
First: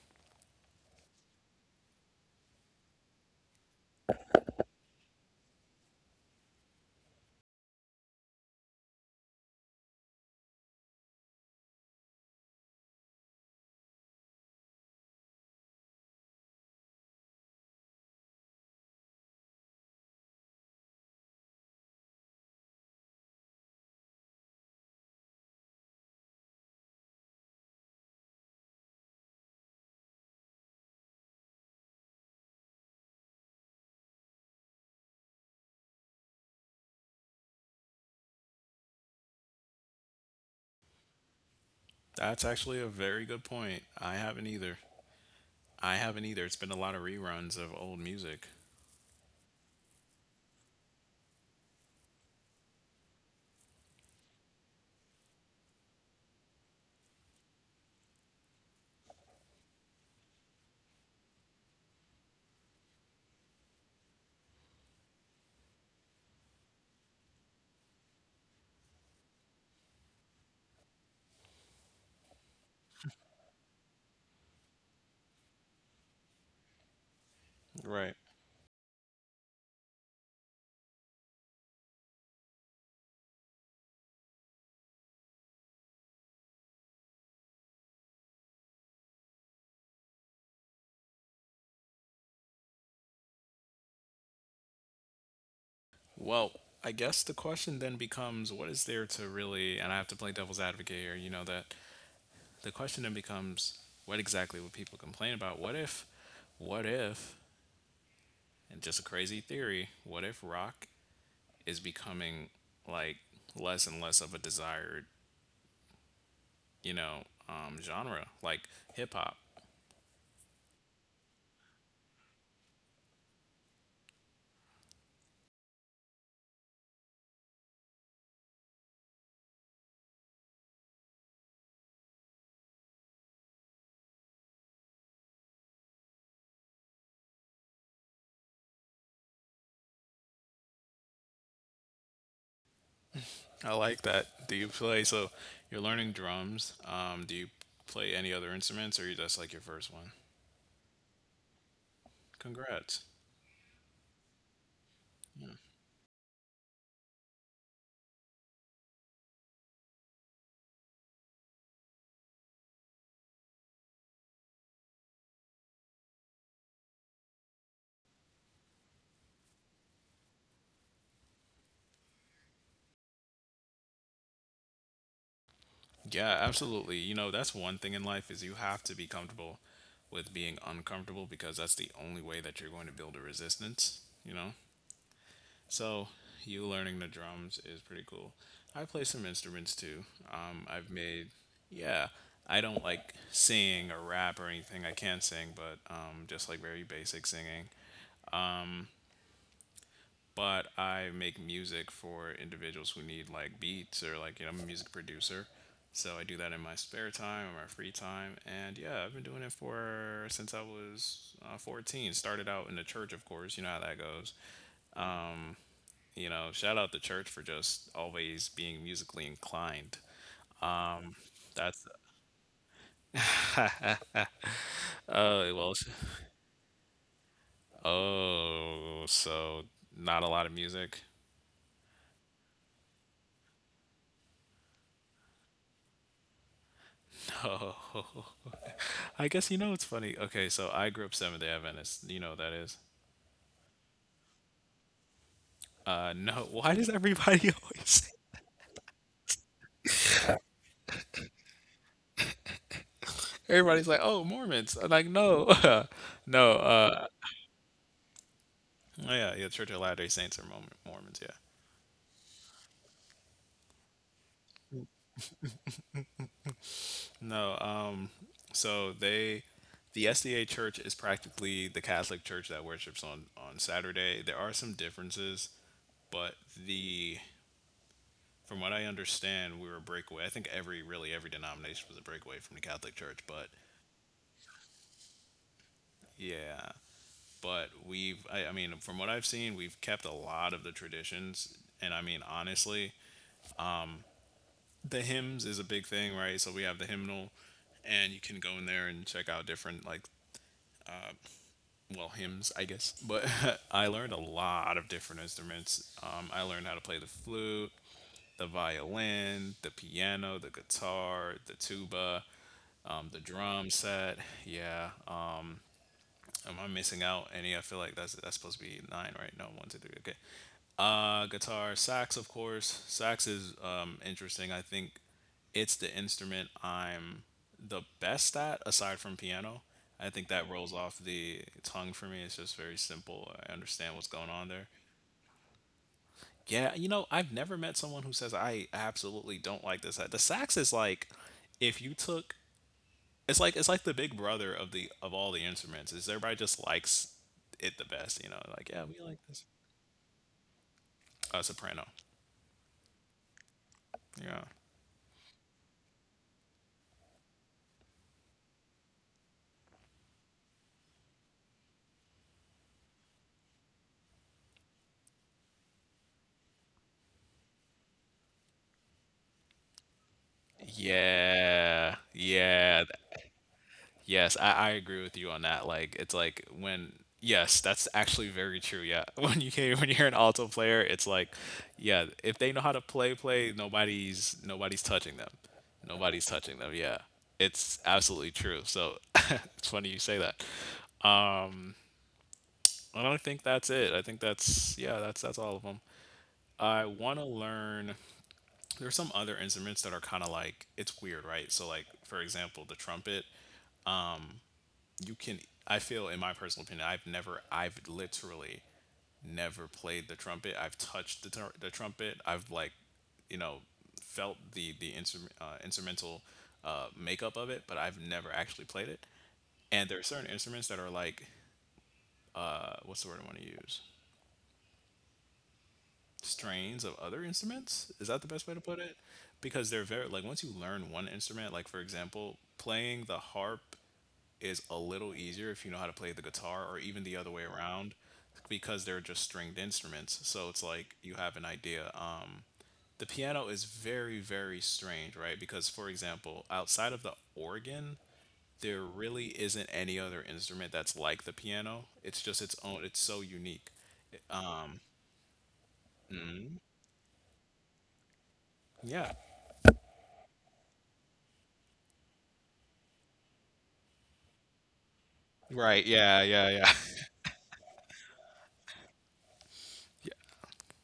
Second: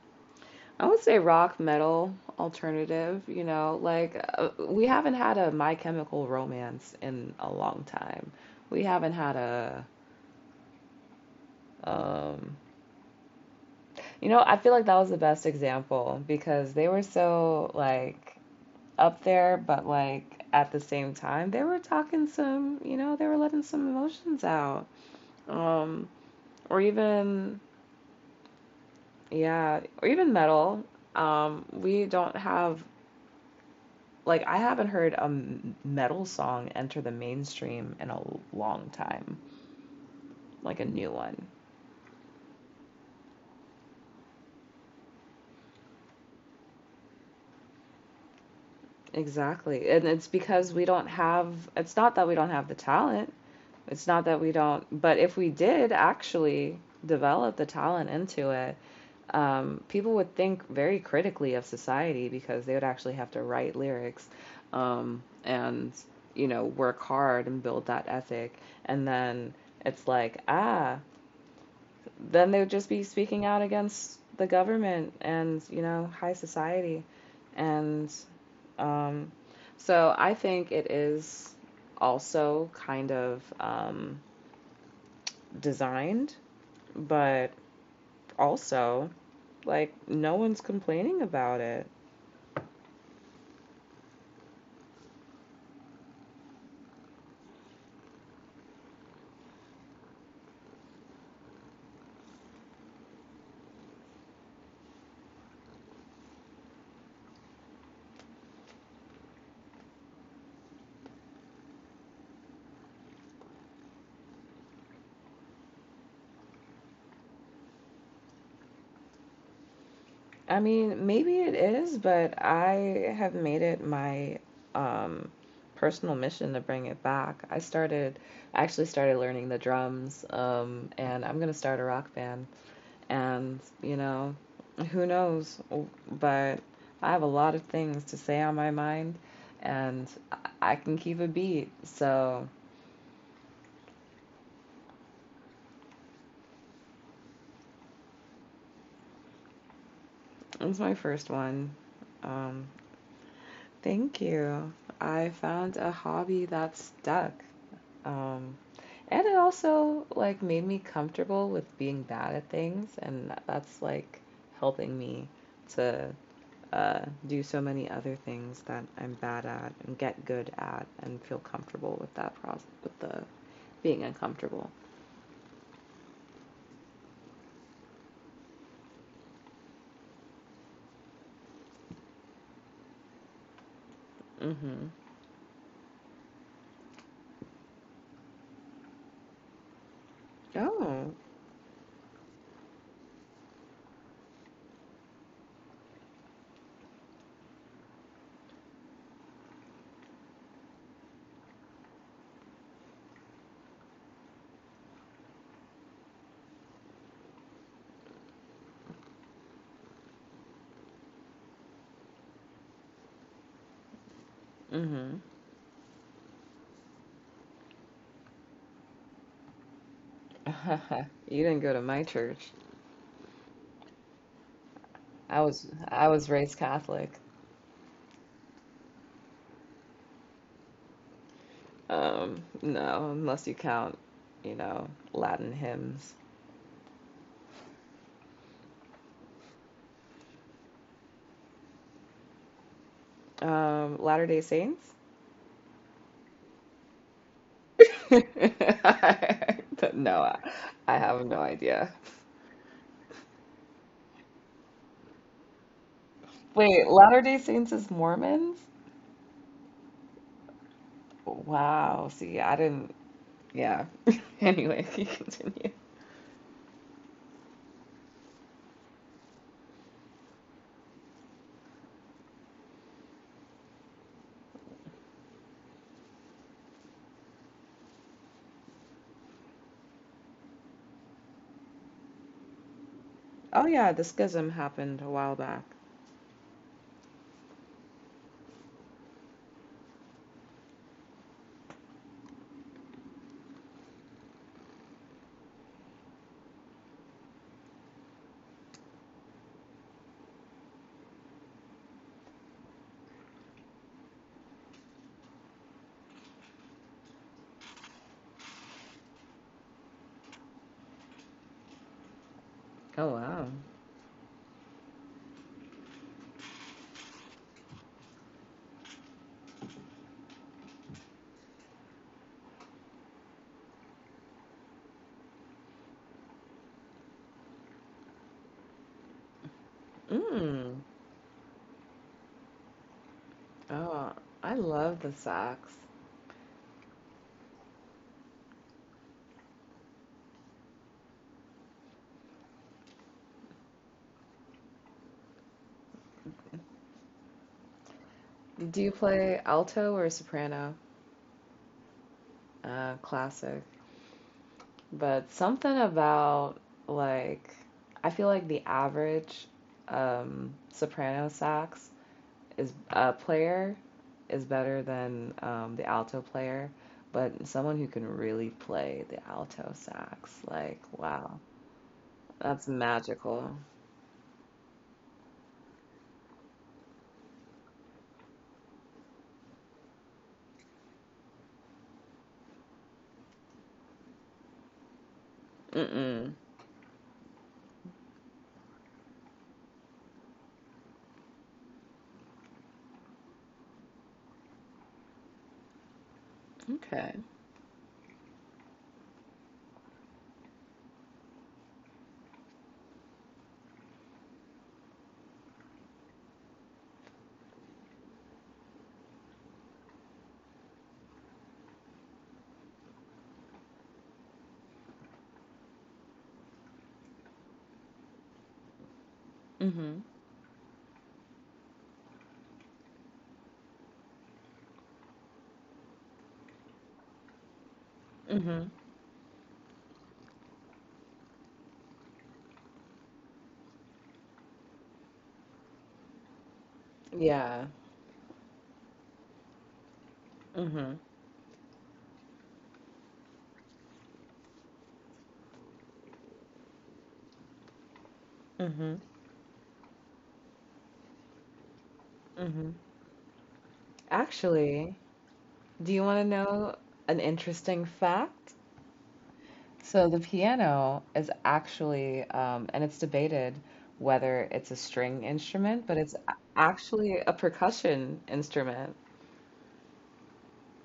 B: I would say rock, metal, alternative, you know, like we haven't had a My Chemical Romance in a long time. We haven't had a um you know, I feel like that was the best example because they were so like up there, but like at the same time they were talking some, you know, they were letting some emotions out. Um or even yeah, or even metal. We don't have like I haven't heard a metal song enter the mainstream in a long time, like a new one.
A: That's actually a very good point. I haven't either. I haven't either. It's been a lot of reruns of old music.
B: Exactly. And it's because we don't have it's not that we don't have the talent. It's not that we don't, but if we did actually develop the talent into it, people would think very critically of society because they would actually have to write lyrics and you know, work hard and build that ethic. And then it's like, ah, then they would just be speaking out against the government and you know high society and
A: Right.
B: um, so I think it is also kind of designed, but also like no one's complaining about it.
A: Well, I guess the question then becomes what is there to really, and I have to play devil's advocate here, you know, that the question then becomes what exactly would people complain about? What if, and just a crazy theory, what if rock is becoming like less and less of a desired, you know, genre, like hip hop?
B: I mean maybe it is, but I have made it my um, personal mission to bring it back. I actually started learning the drums, and I'm going to start a rock band. And, you know, who knows? But I have a lot of things to say on my mind and I- can keep a beat. So
A: I like that. Do you play, so you're learning drums. Do you play any other instruments, or you just like your first one?
B: it's my first one. Um,
A: Congrats.
B: Thank you. I
A: Yeah.
B: found a hobby that stuck. Um, and it also like made me comfortable with being bad at things, and that's like helping me to uh, do so many other things that I'm bad at and get good at and feel comfortable with that process, with the being uncomfortable.
A: Yeah, absolutely. You know, that's one thing in life, is you have to be comfortable with being uncomfortable, because that's the only way that you're going to build a resistance, you know?
B: Mhm.
A: So, you learning the drums is pretty cool. I play some instruments too. I've
B: Oh.
A: made, yeah, I don't like sing or rap or anything. I can sing, but just like very basic singing. But I make music for individuals who need like beats, or like, you know, I'm a music producer. So I do that in my spare time or my free time, and yeah, I've been doing it for since I was 14. Started out in the church, of course. You know how that goes.
B: Mhm.
A: You know, shout out the church for just always being musically inclined.
B: <laughs> You didn't go to
A: That's
B: my church. I
A: oh
B: was
A: well, s-
B: I was raised Catholic.
A: oh so not a lot of music. <laughs>
B: No, unless you count, you know, Latin hymns.
A: Oh, I guess, you know, it's funny. Okay, so I grew up Seventh Day Adventist. You know what that is.
B: Latter-day Saints?
A: No. <laughs> Why does everybody <laughs>
B: <laughs>
A: always?
B: But no, I have no idea.
A: Everybody's like, "Oh, Mormons." I'm like, no, <laughs> no.
B: Wait, Latter-day Saints is Mormons?
A: Oh yeah, yeah. Church of Latter Day Saints are Mormon- Mormons. Yeah.
B: Wow. See, I didn't Yeah. <laughs> Anyway, <laughs> you continue.
A: No. So they, the SDA Church is practically the Catholic Church that worships on Saturday. There are some differences, but the from what I understand, we were a breakaway. I think every really every denomination was a breakaway from the Catholic Church, but
B: Oh yeah, the schism happened a while back.
A: yeah. But we've I mean from what I've seen, we've kept a lot of the traditions. And I mean, honestly, the hymns is a big thing, right? So we have the hymnal, and you can go in there and check out different like, well, hymns, I guess. But <laughs> I learned a lot of different instruments. Um, I learned how to play the flute, the violin, the piano, the guitar, the tuba,
B: Oh
A: the
B: wow.
A: drum set. Yeah. Am I missing out any? I feel like that's supposed to be nine, right? No, one, two, three. Okay. Guitar, sax, of course. Sax is interesting. I think it's the instrument I'm the best at, aside from piano. I think that rolls
B: Mm.
A: off the tongue for me. It's just very simple. I understand what's
B: Oh,
A: going on
B: I
A: there.
B: love the sax.
A: Yeah, you know, I've never met someone who says I absolutely don't like this. The sax is like if you took it's like the big brother of the of all the instruments. Is everybody just likes it the best, you know? Like,
B: Do
A: yeah,
B: you
A: we like
B: play
A: this.
B: alto or soprano?
A: Soprano.
B: Classic.
A: Yeah.
B: But something about like I feel like the average soprano sax is player is better than the alto player, but someone who can really play the alto sax, like wow,
A: Yeah.
B: that's
A: Yeah.
B: magical.
A: Yes, I agree with you on that. Like it's like when yes, that's actually very true. Yeah. <laughs> When you hear an alto player, it's like, yeah, if they know how to play, nobody's touching them. Nobody's
B: Mm-mm.
A: touching them. Yeah. It's absolutely true. So <laughs> it's funny you say that. I don't think that's it. I think that's yeah, that's all of them. I
B: Okay.
A: want to learn. There's some other instruments that are kind of like it's weird, right? So like for example, the trumpet. You can I feel in my personal opinion, I've literally never played the trumpet. I've touched the trumpet. I've like you know felt the instrument instrumental makeup of it, but I've never actually played it. And
B: Mm-hmm.
A: there are certain instruments that are like what's the word I want to use? Strains of other instruments. Is that the best way to
B: Mm-hmm.
A: put it? Because they're very like once you learn one instrument, like for example, playing the harp is a little easier if you know how to play the guitar or even the other way
B: Yeah.
A: around because they're just stringed instruments. So it's
B: Mm-hmm.
A: like you have an idea. The piano is very very strange, right? Because for example, outside of the organ, there
B: Mm-hmm.
A: really isn't any other instrument that's like the piano. It's just its
B: Mm-hmm.
A: own. It's so unique.
B: Actually, do you want to know an interesting fact?
A: Yeah.
B: So the piano is actually, and it's debated whether it's a string
A: Right.
B: instrument, but it's
A: Yeah.
B: a-
A: Yeah. Yeah.
B: actually a percussion instrument.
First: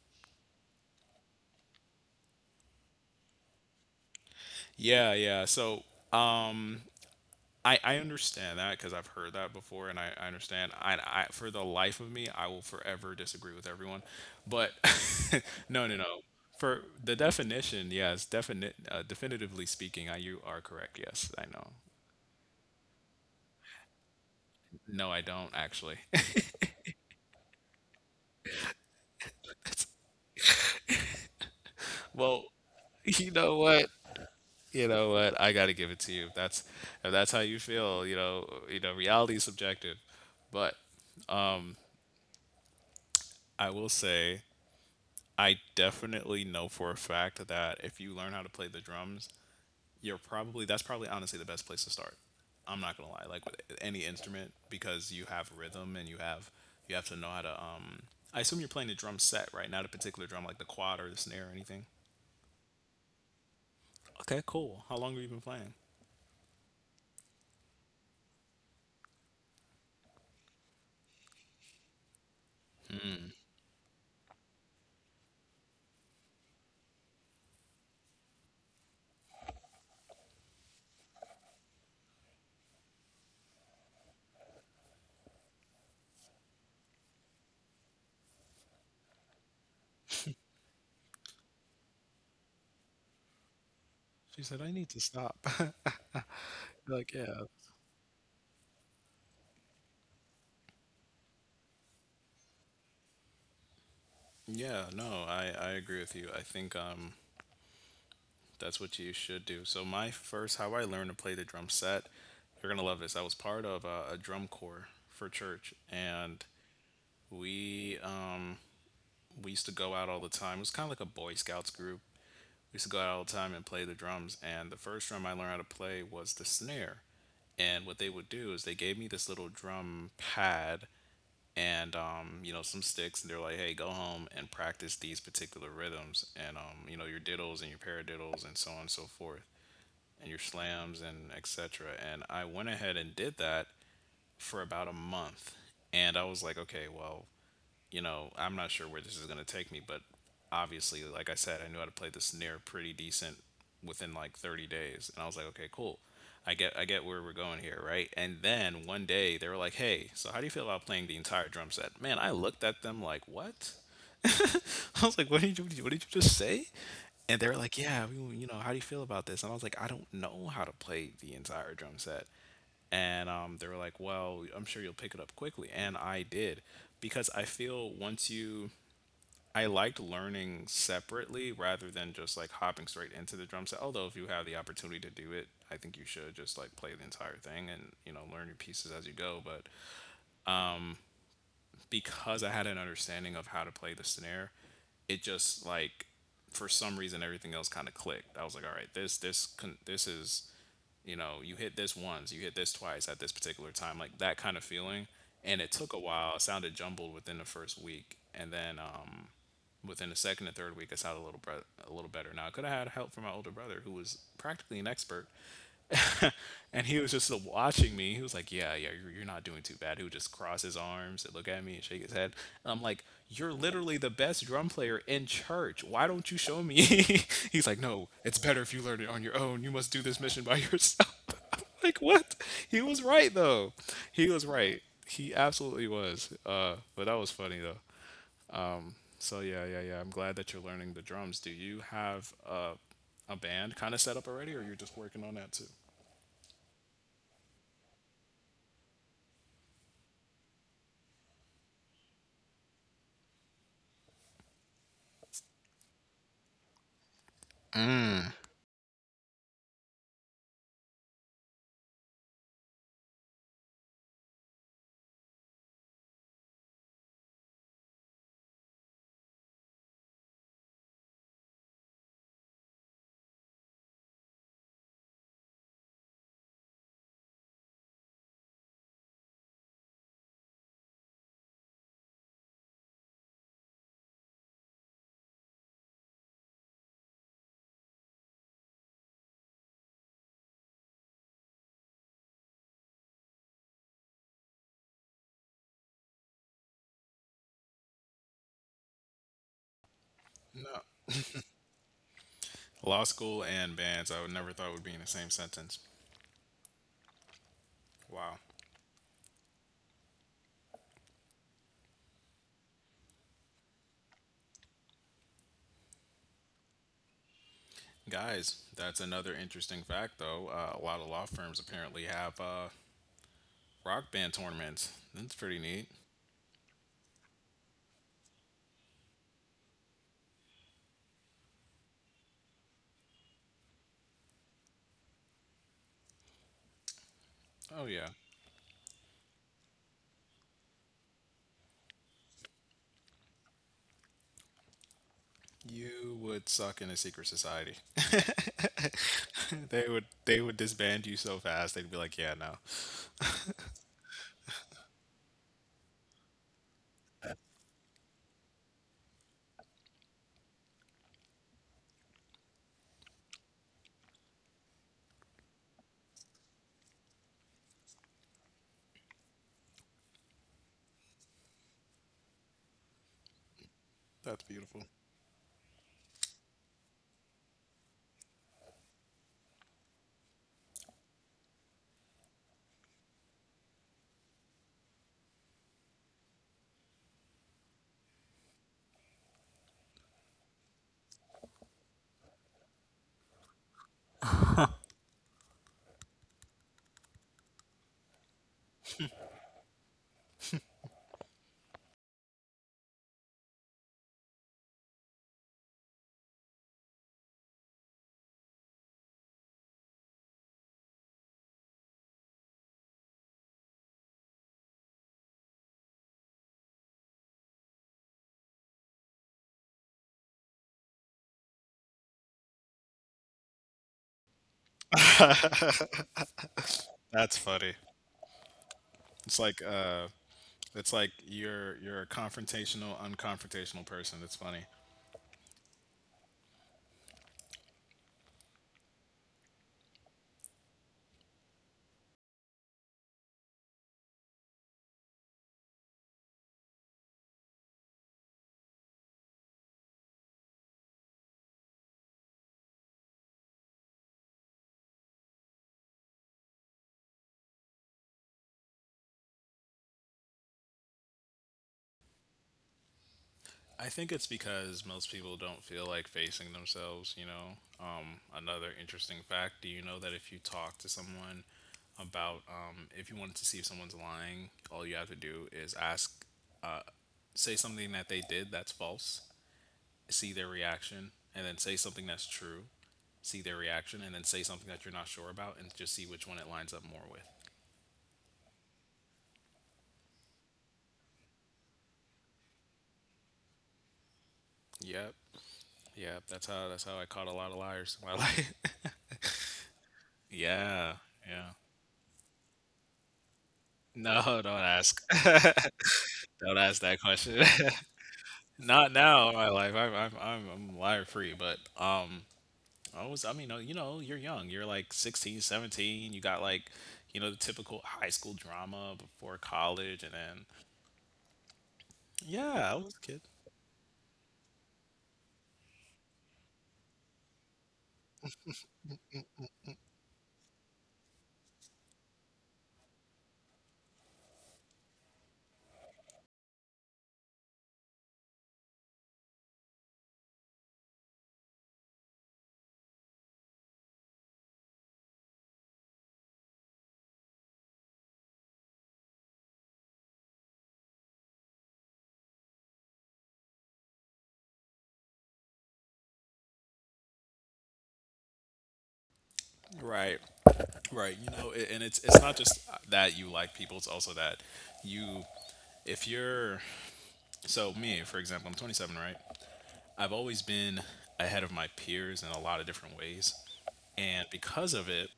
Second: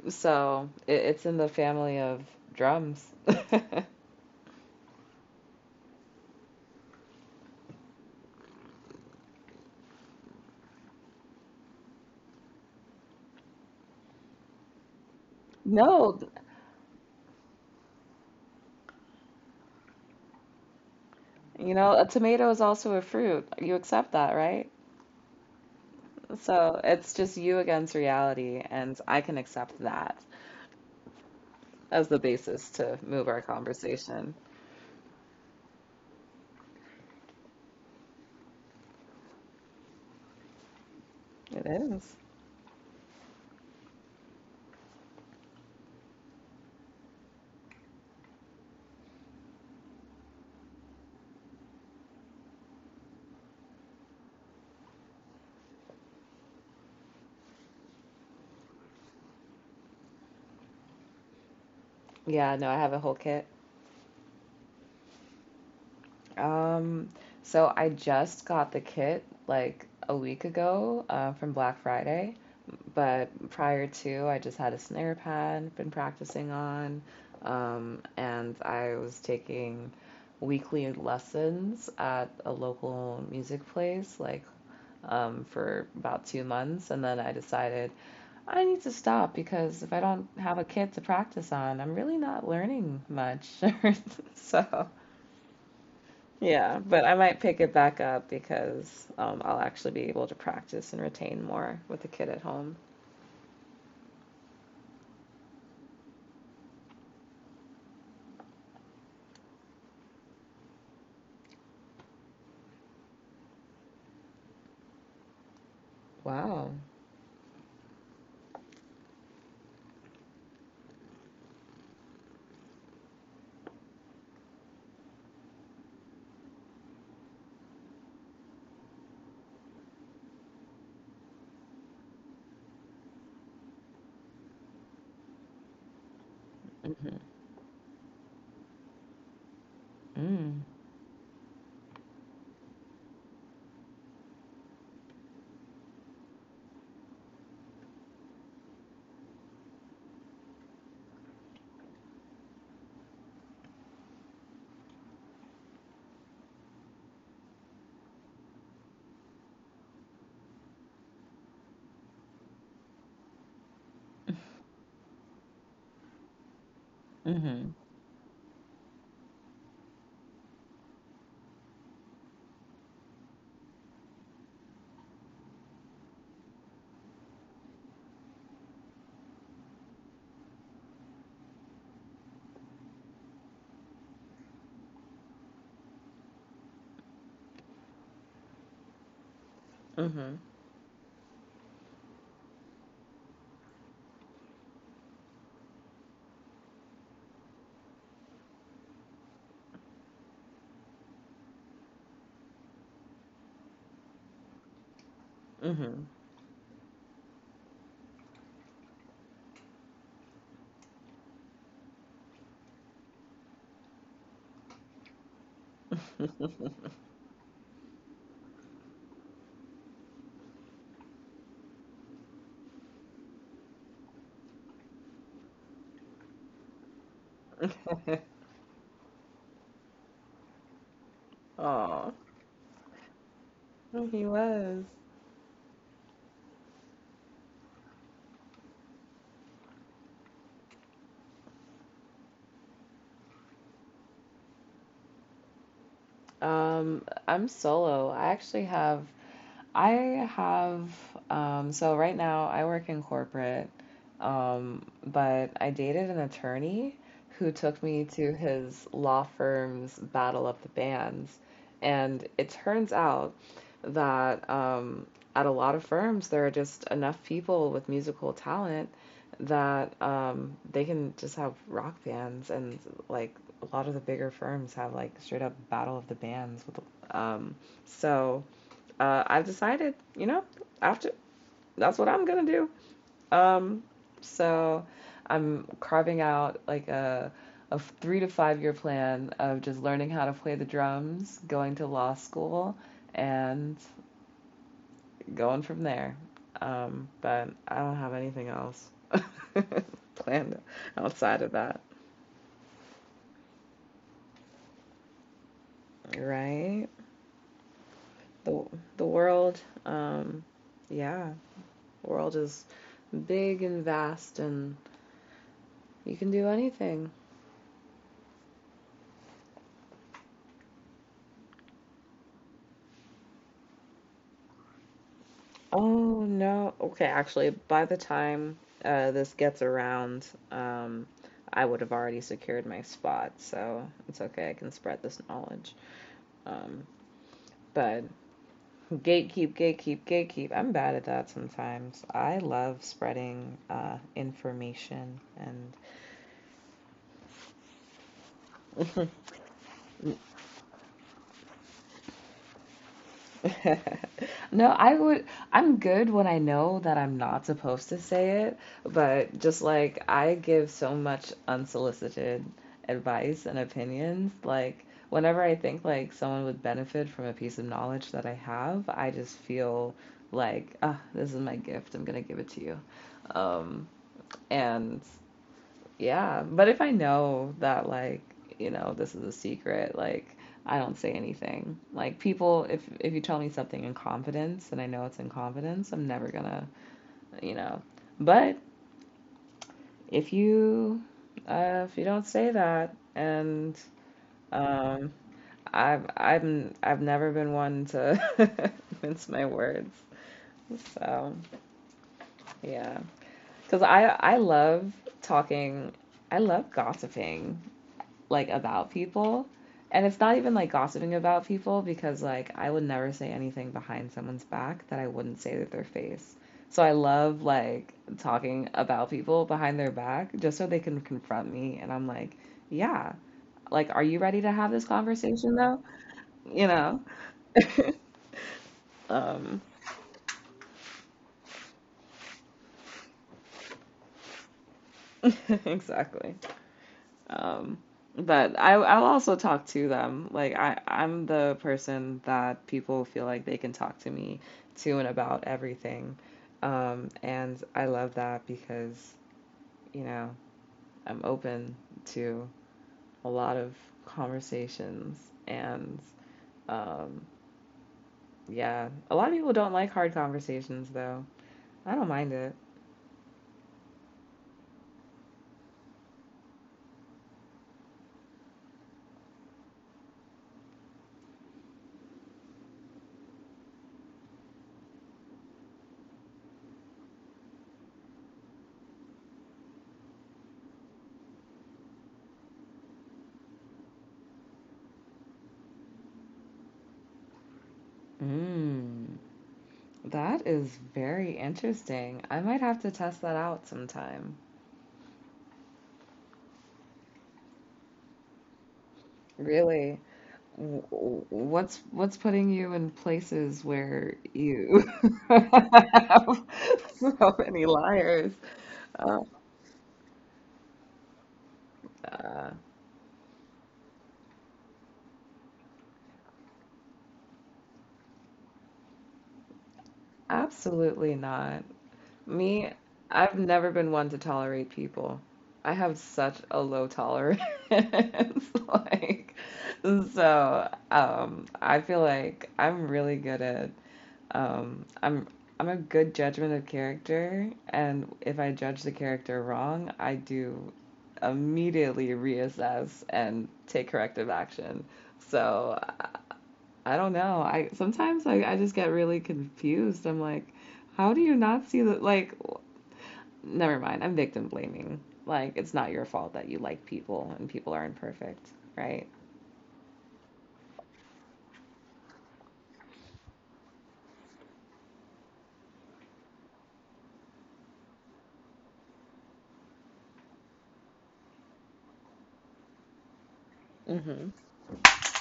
B: So it's in the family of drums. <laughs>
A: Yeah, yeah. So, um, I understand that because I've heard that before, and I understand. I for the life of me, I will forever disagree with everyone. But <laughs> no, no, no.
B: No,
A: For the definition, yes, definitively speaking, I, you are correct. Yes, I know.
B: you know, a tomato is also a fruit. You accept that, right?
A: No, I don't actually.
B: So it's just you against reality, and I can accept that as
A: <laughs>
B: the
A: Well,
B: basis to move
A: you
B: our
A: know what?
B: conversation.
A: You know what? I gotta give it to you. If that's how you feel, you know, reality is subjective, but
B: It is.
A: I will say I definitely know for a fact that if you learn how to play the drums, you're probably that's probably honestly the best place to start. I'm not gonna lie, like with any instrument, because you have rhythm and you have to know how to. I assume you're playing a drum set right now, a particular drum like the quad or the snare or anything.
B: Yeah, no, I have a whole kit.
A: Okay, cool. How long have you been playing?
B: Um, so I just got the kit like a week ago from Black Friday, but prior to, I just had a snare pad, been practicing on, and I was taking weekly lessons at a local music place, like for about 2 months. And then I decided I need to stop because if I don't have a kit to practice on, I'm really not learning much. <laughs>
A: She said, I
B: So,
A: need to stop.
B: yeah,
A: <laughs>
B: but I
A: Like,
B: might
A: yeah.
B: pick it back up because I'll actually be able to practice and retain more with the kid at home.
A: Yeah, no, I agree with you. I think that's what you should do. So my first, how I learned to play the drum set, you're gonna love this. I was part of a drum corps for church, and
B: Wow.
A: we um, we used to go out all the time. It was kind of like a Boy Scouts group. We used to go out all the time and play the drums. And the first drum I learned how to play was the snare. And what they would do is they gave me this little drum pad and you know some sticks, and they're like, "Hey, go home and practice these particular rhythms, and you know
B: Mm-hmm.
A: your diddles and your paradiddles and so on and so forth." And your
B: Mm.
A: slams and etc. And I went ahead and did that for about a month. And I was like, okay, well, you know, I'm not sure where this is going to take me, but obviously, like I said, I knew how to play the snare pretty decent within like 30 days. And I was like, okay, cool. I get where we're going here, right? And then one day they were like, "Hey, so how do you feel about playing the entire drum set?" Man, I looked at them like, "What?" <laughs> I was like, what did you just say? And they were
B: Mm-hmm.
A: like, yeah, we, you know, how do you feel about this? And I was like, I don't know how to play the entire drum set. And they were like, well, I'm sure you'll pick it up quickly. And I did because I feel once you, I liked learning separately rather than just like hopping straight into the drum set. Although if you have the opportunity to do it, I think you should just like play the entire thing and, you know, learn your pieces as you go. But
B: Mm-hmm.
A: because I had an understanding of how to play the snare, it just like for some reason everything else kind of clicked. I was like, all right, this is you know you hit this once, you hit this twice at this particular time, like that kind of feeling. And it took a while. It sounded jumbled within the first week, and then within the second and third week, it sounded a little better. Now I could have had help from my older brother, who was practically an expert, <laughs> and he was just watching me. He was like, "Yeah, yeah, you're not doing too bad." He would just cross his arms and look at me and shake his head. And I'm like, "You're literally the best drum player in church. Why don't you show me?" <laughs> He's like, "No,
B: Mm-hmm.
A: it's better if you learn it on your own. You must do this mission by yourself." <laughs>
B: <laughs>
A: I'm like,
B: Aw,
A: what? He was right though.
B: he
A: He was right.
B: was.
A: He absolutely was. But that was funny though. So yeah, yeah, yeah. I'm glad that you're learning the drums. Do you have a band kind of set up already, or you're just working on that too?
B: Um, I'm solo. I actually have I have, so right now I work in corporate, but I dated an attorney who took me to
A: Mm.
B: his law firm's Battle of the Bands. And it turns out that at a lot of firms, there are just enough people with musical talent that they can just have rock bands. And like a lot of the bigger firms have like straight up Battle of the Bands with, um, so I've decided, you know, after that's what I'm gonna do. Um, so I'm carving out like a 3 to 5 year plan of just learning how to play the drums, going to law school, and going from there. But I don't have anything else <laughs> planned
A: No.
B: outside of that,
A: Law school and bands, I would never thought would be in the same sentence.
B: right?
A: Wow.
B: The the world, yeah, the world is big and vast, and you can do anything.
A: Guys, that's another interesting fact, though. A lot of law firms apparently have rock band tournaments. That's pretty neat.
B: Oh no. Okay, actually, by the time this gets around, um, I would have already secured my spot, so it's okay. I can spread this knowledge. Um,
A: Oh,
B: but
A: yeah.
B: gatekeep, gatekeep, gatekeep. I'm bad at that sometimes. I love spreading information and
A: You would suck in a secret society.
B: <laughs>
A: <laughs> They would disband you so fast. They'd be like, "Yeah, no."
B: <laughs> No, I would. I'm good when I know that I'm not supposed to say it, but just like I give so much unsolicited advice and opinions, like whenever I think like someone would benefit from a piece of knowledge that I have, I just feel like, ah, this is my gift. I'm gonna give it to you. Um,
A: That's beautiful.
B: and yeah, but if I know that, like, you know, this is a secret, like, I don't say anything. Like, people, if you tell me something in confidence and I know it's in confidence, I'm never gonna, you know. But if you if you don't say that, and um, I've I have I've never been one to <laughs> mince my words. So yeah, because I love talking. I love gossiping. Like about people. And it's not even like gossiping about people because like I would never say anything behind someone's back that I wouldn't say to their face. So I love like talking about people behind their back just so they can confront me, and I'm like, "Yeah, like are you ready to have this conversation though?"
A: <laughs>
B: You know.
A: That's funny.
B: <laughs>
A: It's
B: um
A: like uh, it's like you're a confrontational, unconfrontational person. It's funny.
B: <laughs> exactly. Um, but I'll also talk to them. Like I'm the person that people feel like they can talk to me to and about everything. And I love that because, you know, I'm open to a lot of conversations and um yeah, a lot of people don't like hard conversations though. I don't mind it.
A: I think it's because most people don't feel like facing themselves, you know. Another interesting fact, do you know that if you talk to someone about, if you wanted to see if someone's lying, all you have to do is ask, say something that they did that's false, see their reaction, and then say something that's true, see their reaction, and then say something that you're not sure about, and just see which one it lines up more with.
B: Mm, that is very interesting. I might have to test that out sometime.
A: Yep, yep. That's how I caught a lot of liars in my life.
B: Really?
A: <laughs> Yeah, yeah.
B: What's putting you in places where
A: No, don't
B: you
A: ask.
B: <laughs>
A: <laughs> Don't
B: have
A: ask that
B: so
A: question.
B: many liars?
A: <laughs> Not
B: Uh,
A: now in my life. I'm liar free, but um
B: uh,
A: I was I mean, you know, you're young. You're like 16, 17. You got like, you know, the typical high school drama before college and then
B: Absolutely not. Me,
A: yeah, I was a kid.
B: I've never been one to tolerate people. I have such a low tolerance. <laughs> Like, so I feel like I'm really good at Um, I'm I'm a good judgment of character, and if I judge the character wrong, I do immediately reassess and take corrective action. So I don't know. I sometimes I just get really confused. I'm like, how do you not see the like? Never mind. I'm victim blaming. Like it's not your fault that you like people and people are not perfect, right?
A: Right. Right. You know, and it's not just that you like people, it's also that you if you're so me, for example, I'm 27, right? I've always been ahead of my peers in a lot of different ways.
B: Mm-hmm.
A: And because of it,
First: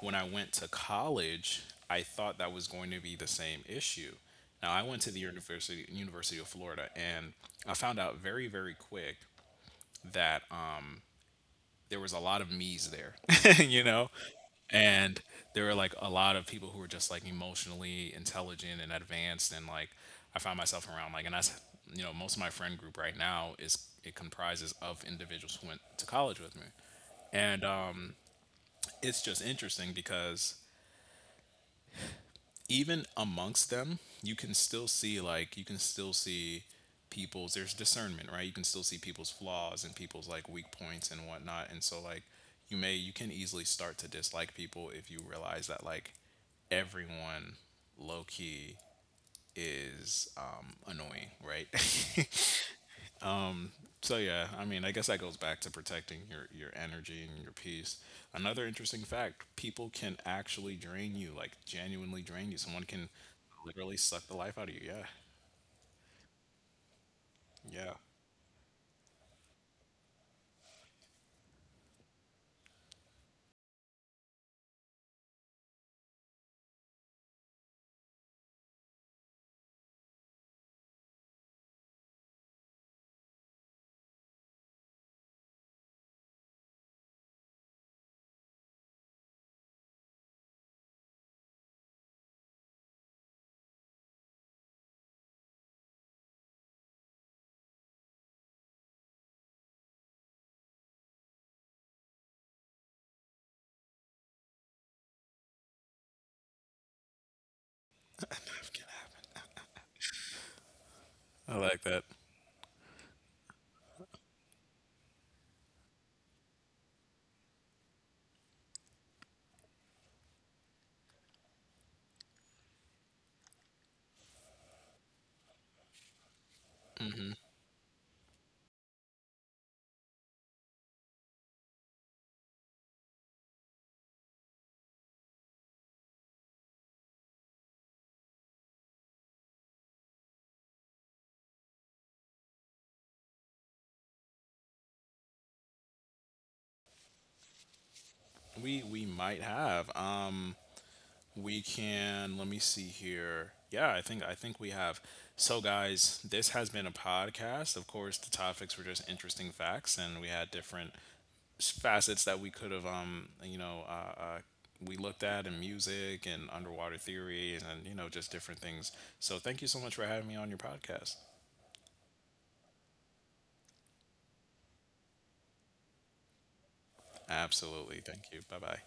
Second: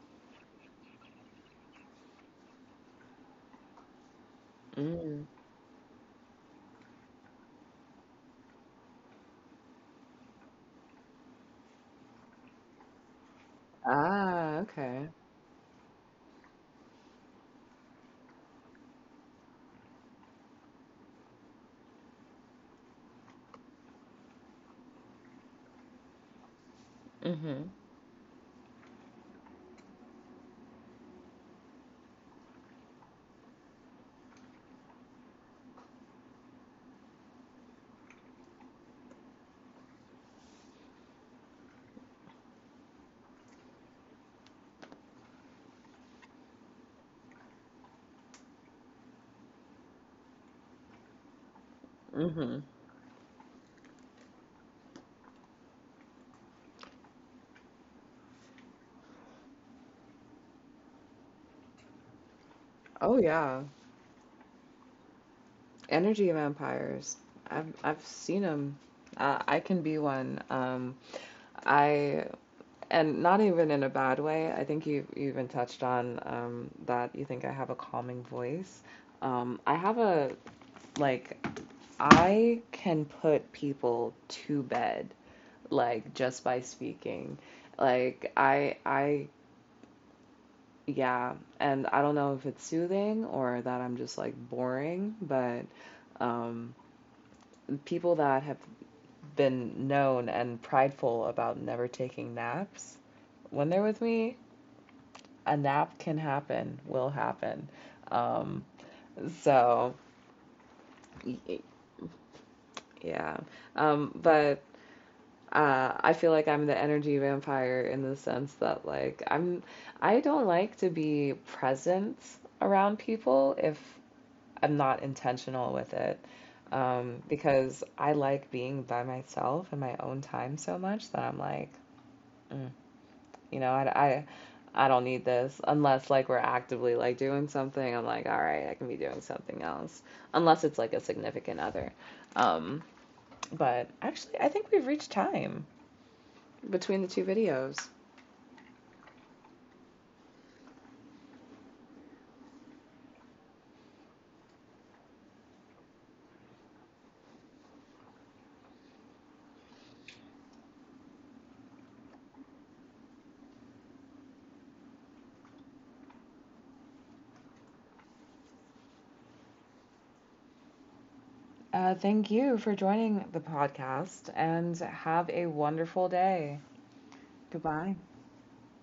A: when I went to college, I thought that was going to be the same issue. Now, I went to the
B: Mm.
A: University of Florida, and I found out very, very quick that there was a lot of me's there, <laughs> you know,
B: Ah, okay.
A: and there were like a lot of people who were just like emotionally intelligent and advanced, and like I found myself around like, and that's you know, most of my friend group right now is it comprises of individuals who went to college with me, and
B: Mm-hmm.
A: it's just interesting because even amongst them, you can still see like you can still see people's there's discernment, right? You can still see people's flaws and people's like weak points and whatnot. And so like you can easily start to dislike people if you realize that like everyone low key is annoying, right? <laughs>
B: Mm-hmm.
A: So yeah, I mean, I guess that goes back to protecting your energy and your peace. Another interesting fact: people can actually drain you, like genuinely drain you. Someone can
B: Oh, yeah.
A: literally suck the life out of you. Yeah,
B: Energy vampires. I've
A: yeah.
B: I've seen them. I can be one. I and not even in a bad way. I think you even touched on that. You think I have a calming voice. I have a like I can put people to bed like just by speaking. Like I yeah, and I don't know if it's soothing or that I'm just like boring, but um, people that have been known and prideful about never taking naps. When they're with me, a nap can happen, will happen. Um, so,
A: I like that.
B: yeah. But I feel like I'm the energy vampire in the sense that, like, I'm I don't like to be present around people if I'm not intentional with it. Because I like being by myself in my own time so much that I'm like, mm, you know, I don't need this unless like we're actively like doing something. I'm like, all right, I can be doing something else unless it's like a significant other. Um, but actually, I think we've reached time between the two videos.
A: We might have. We can. Let me see here. Yeah, I think we have. So guys, this has been a podcast. Of course, the topics were just interesting facts, and we had different facets that we could have you know we looked at in music and underwater theory and you know just different things, so thank you so much for having me on your podcast.
B: Thank you for joining the podcast and have a wonderful day. Goodbye.
A: Absolutely, thank you. Bye bye.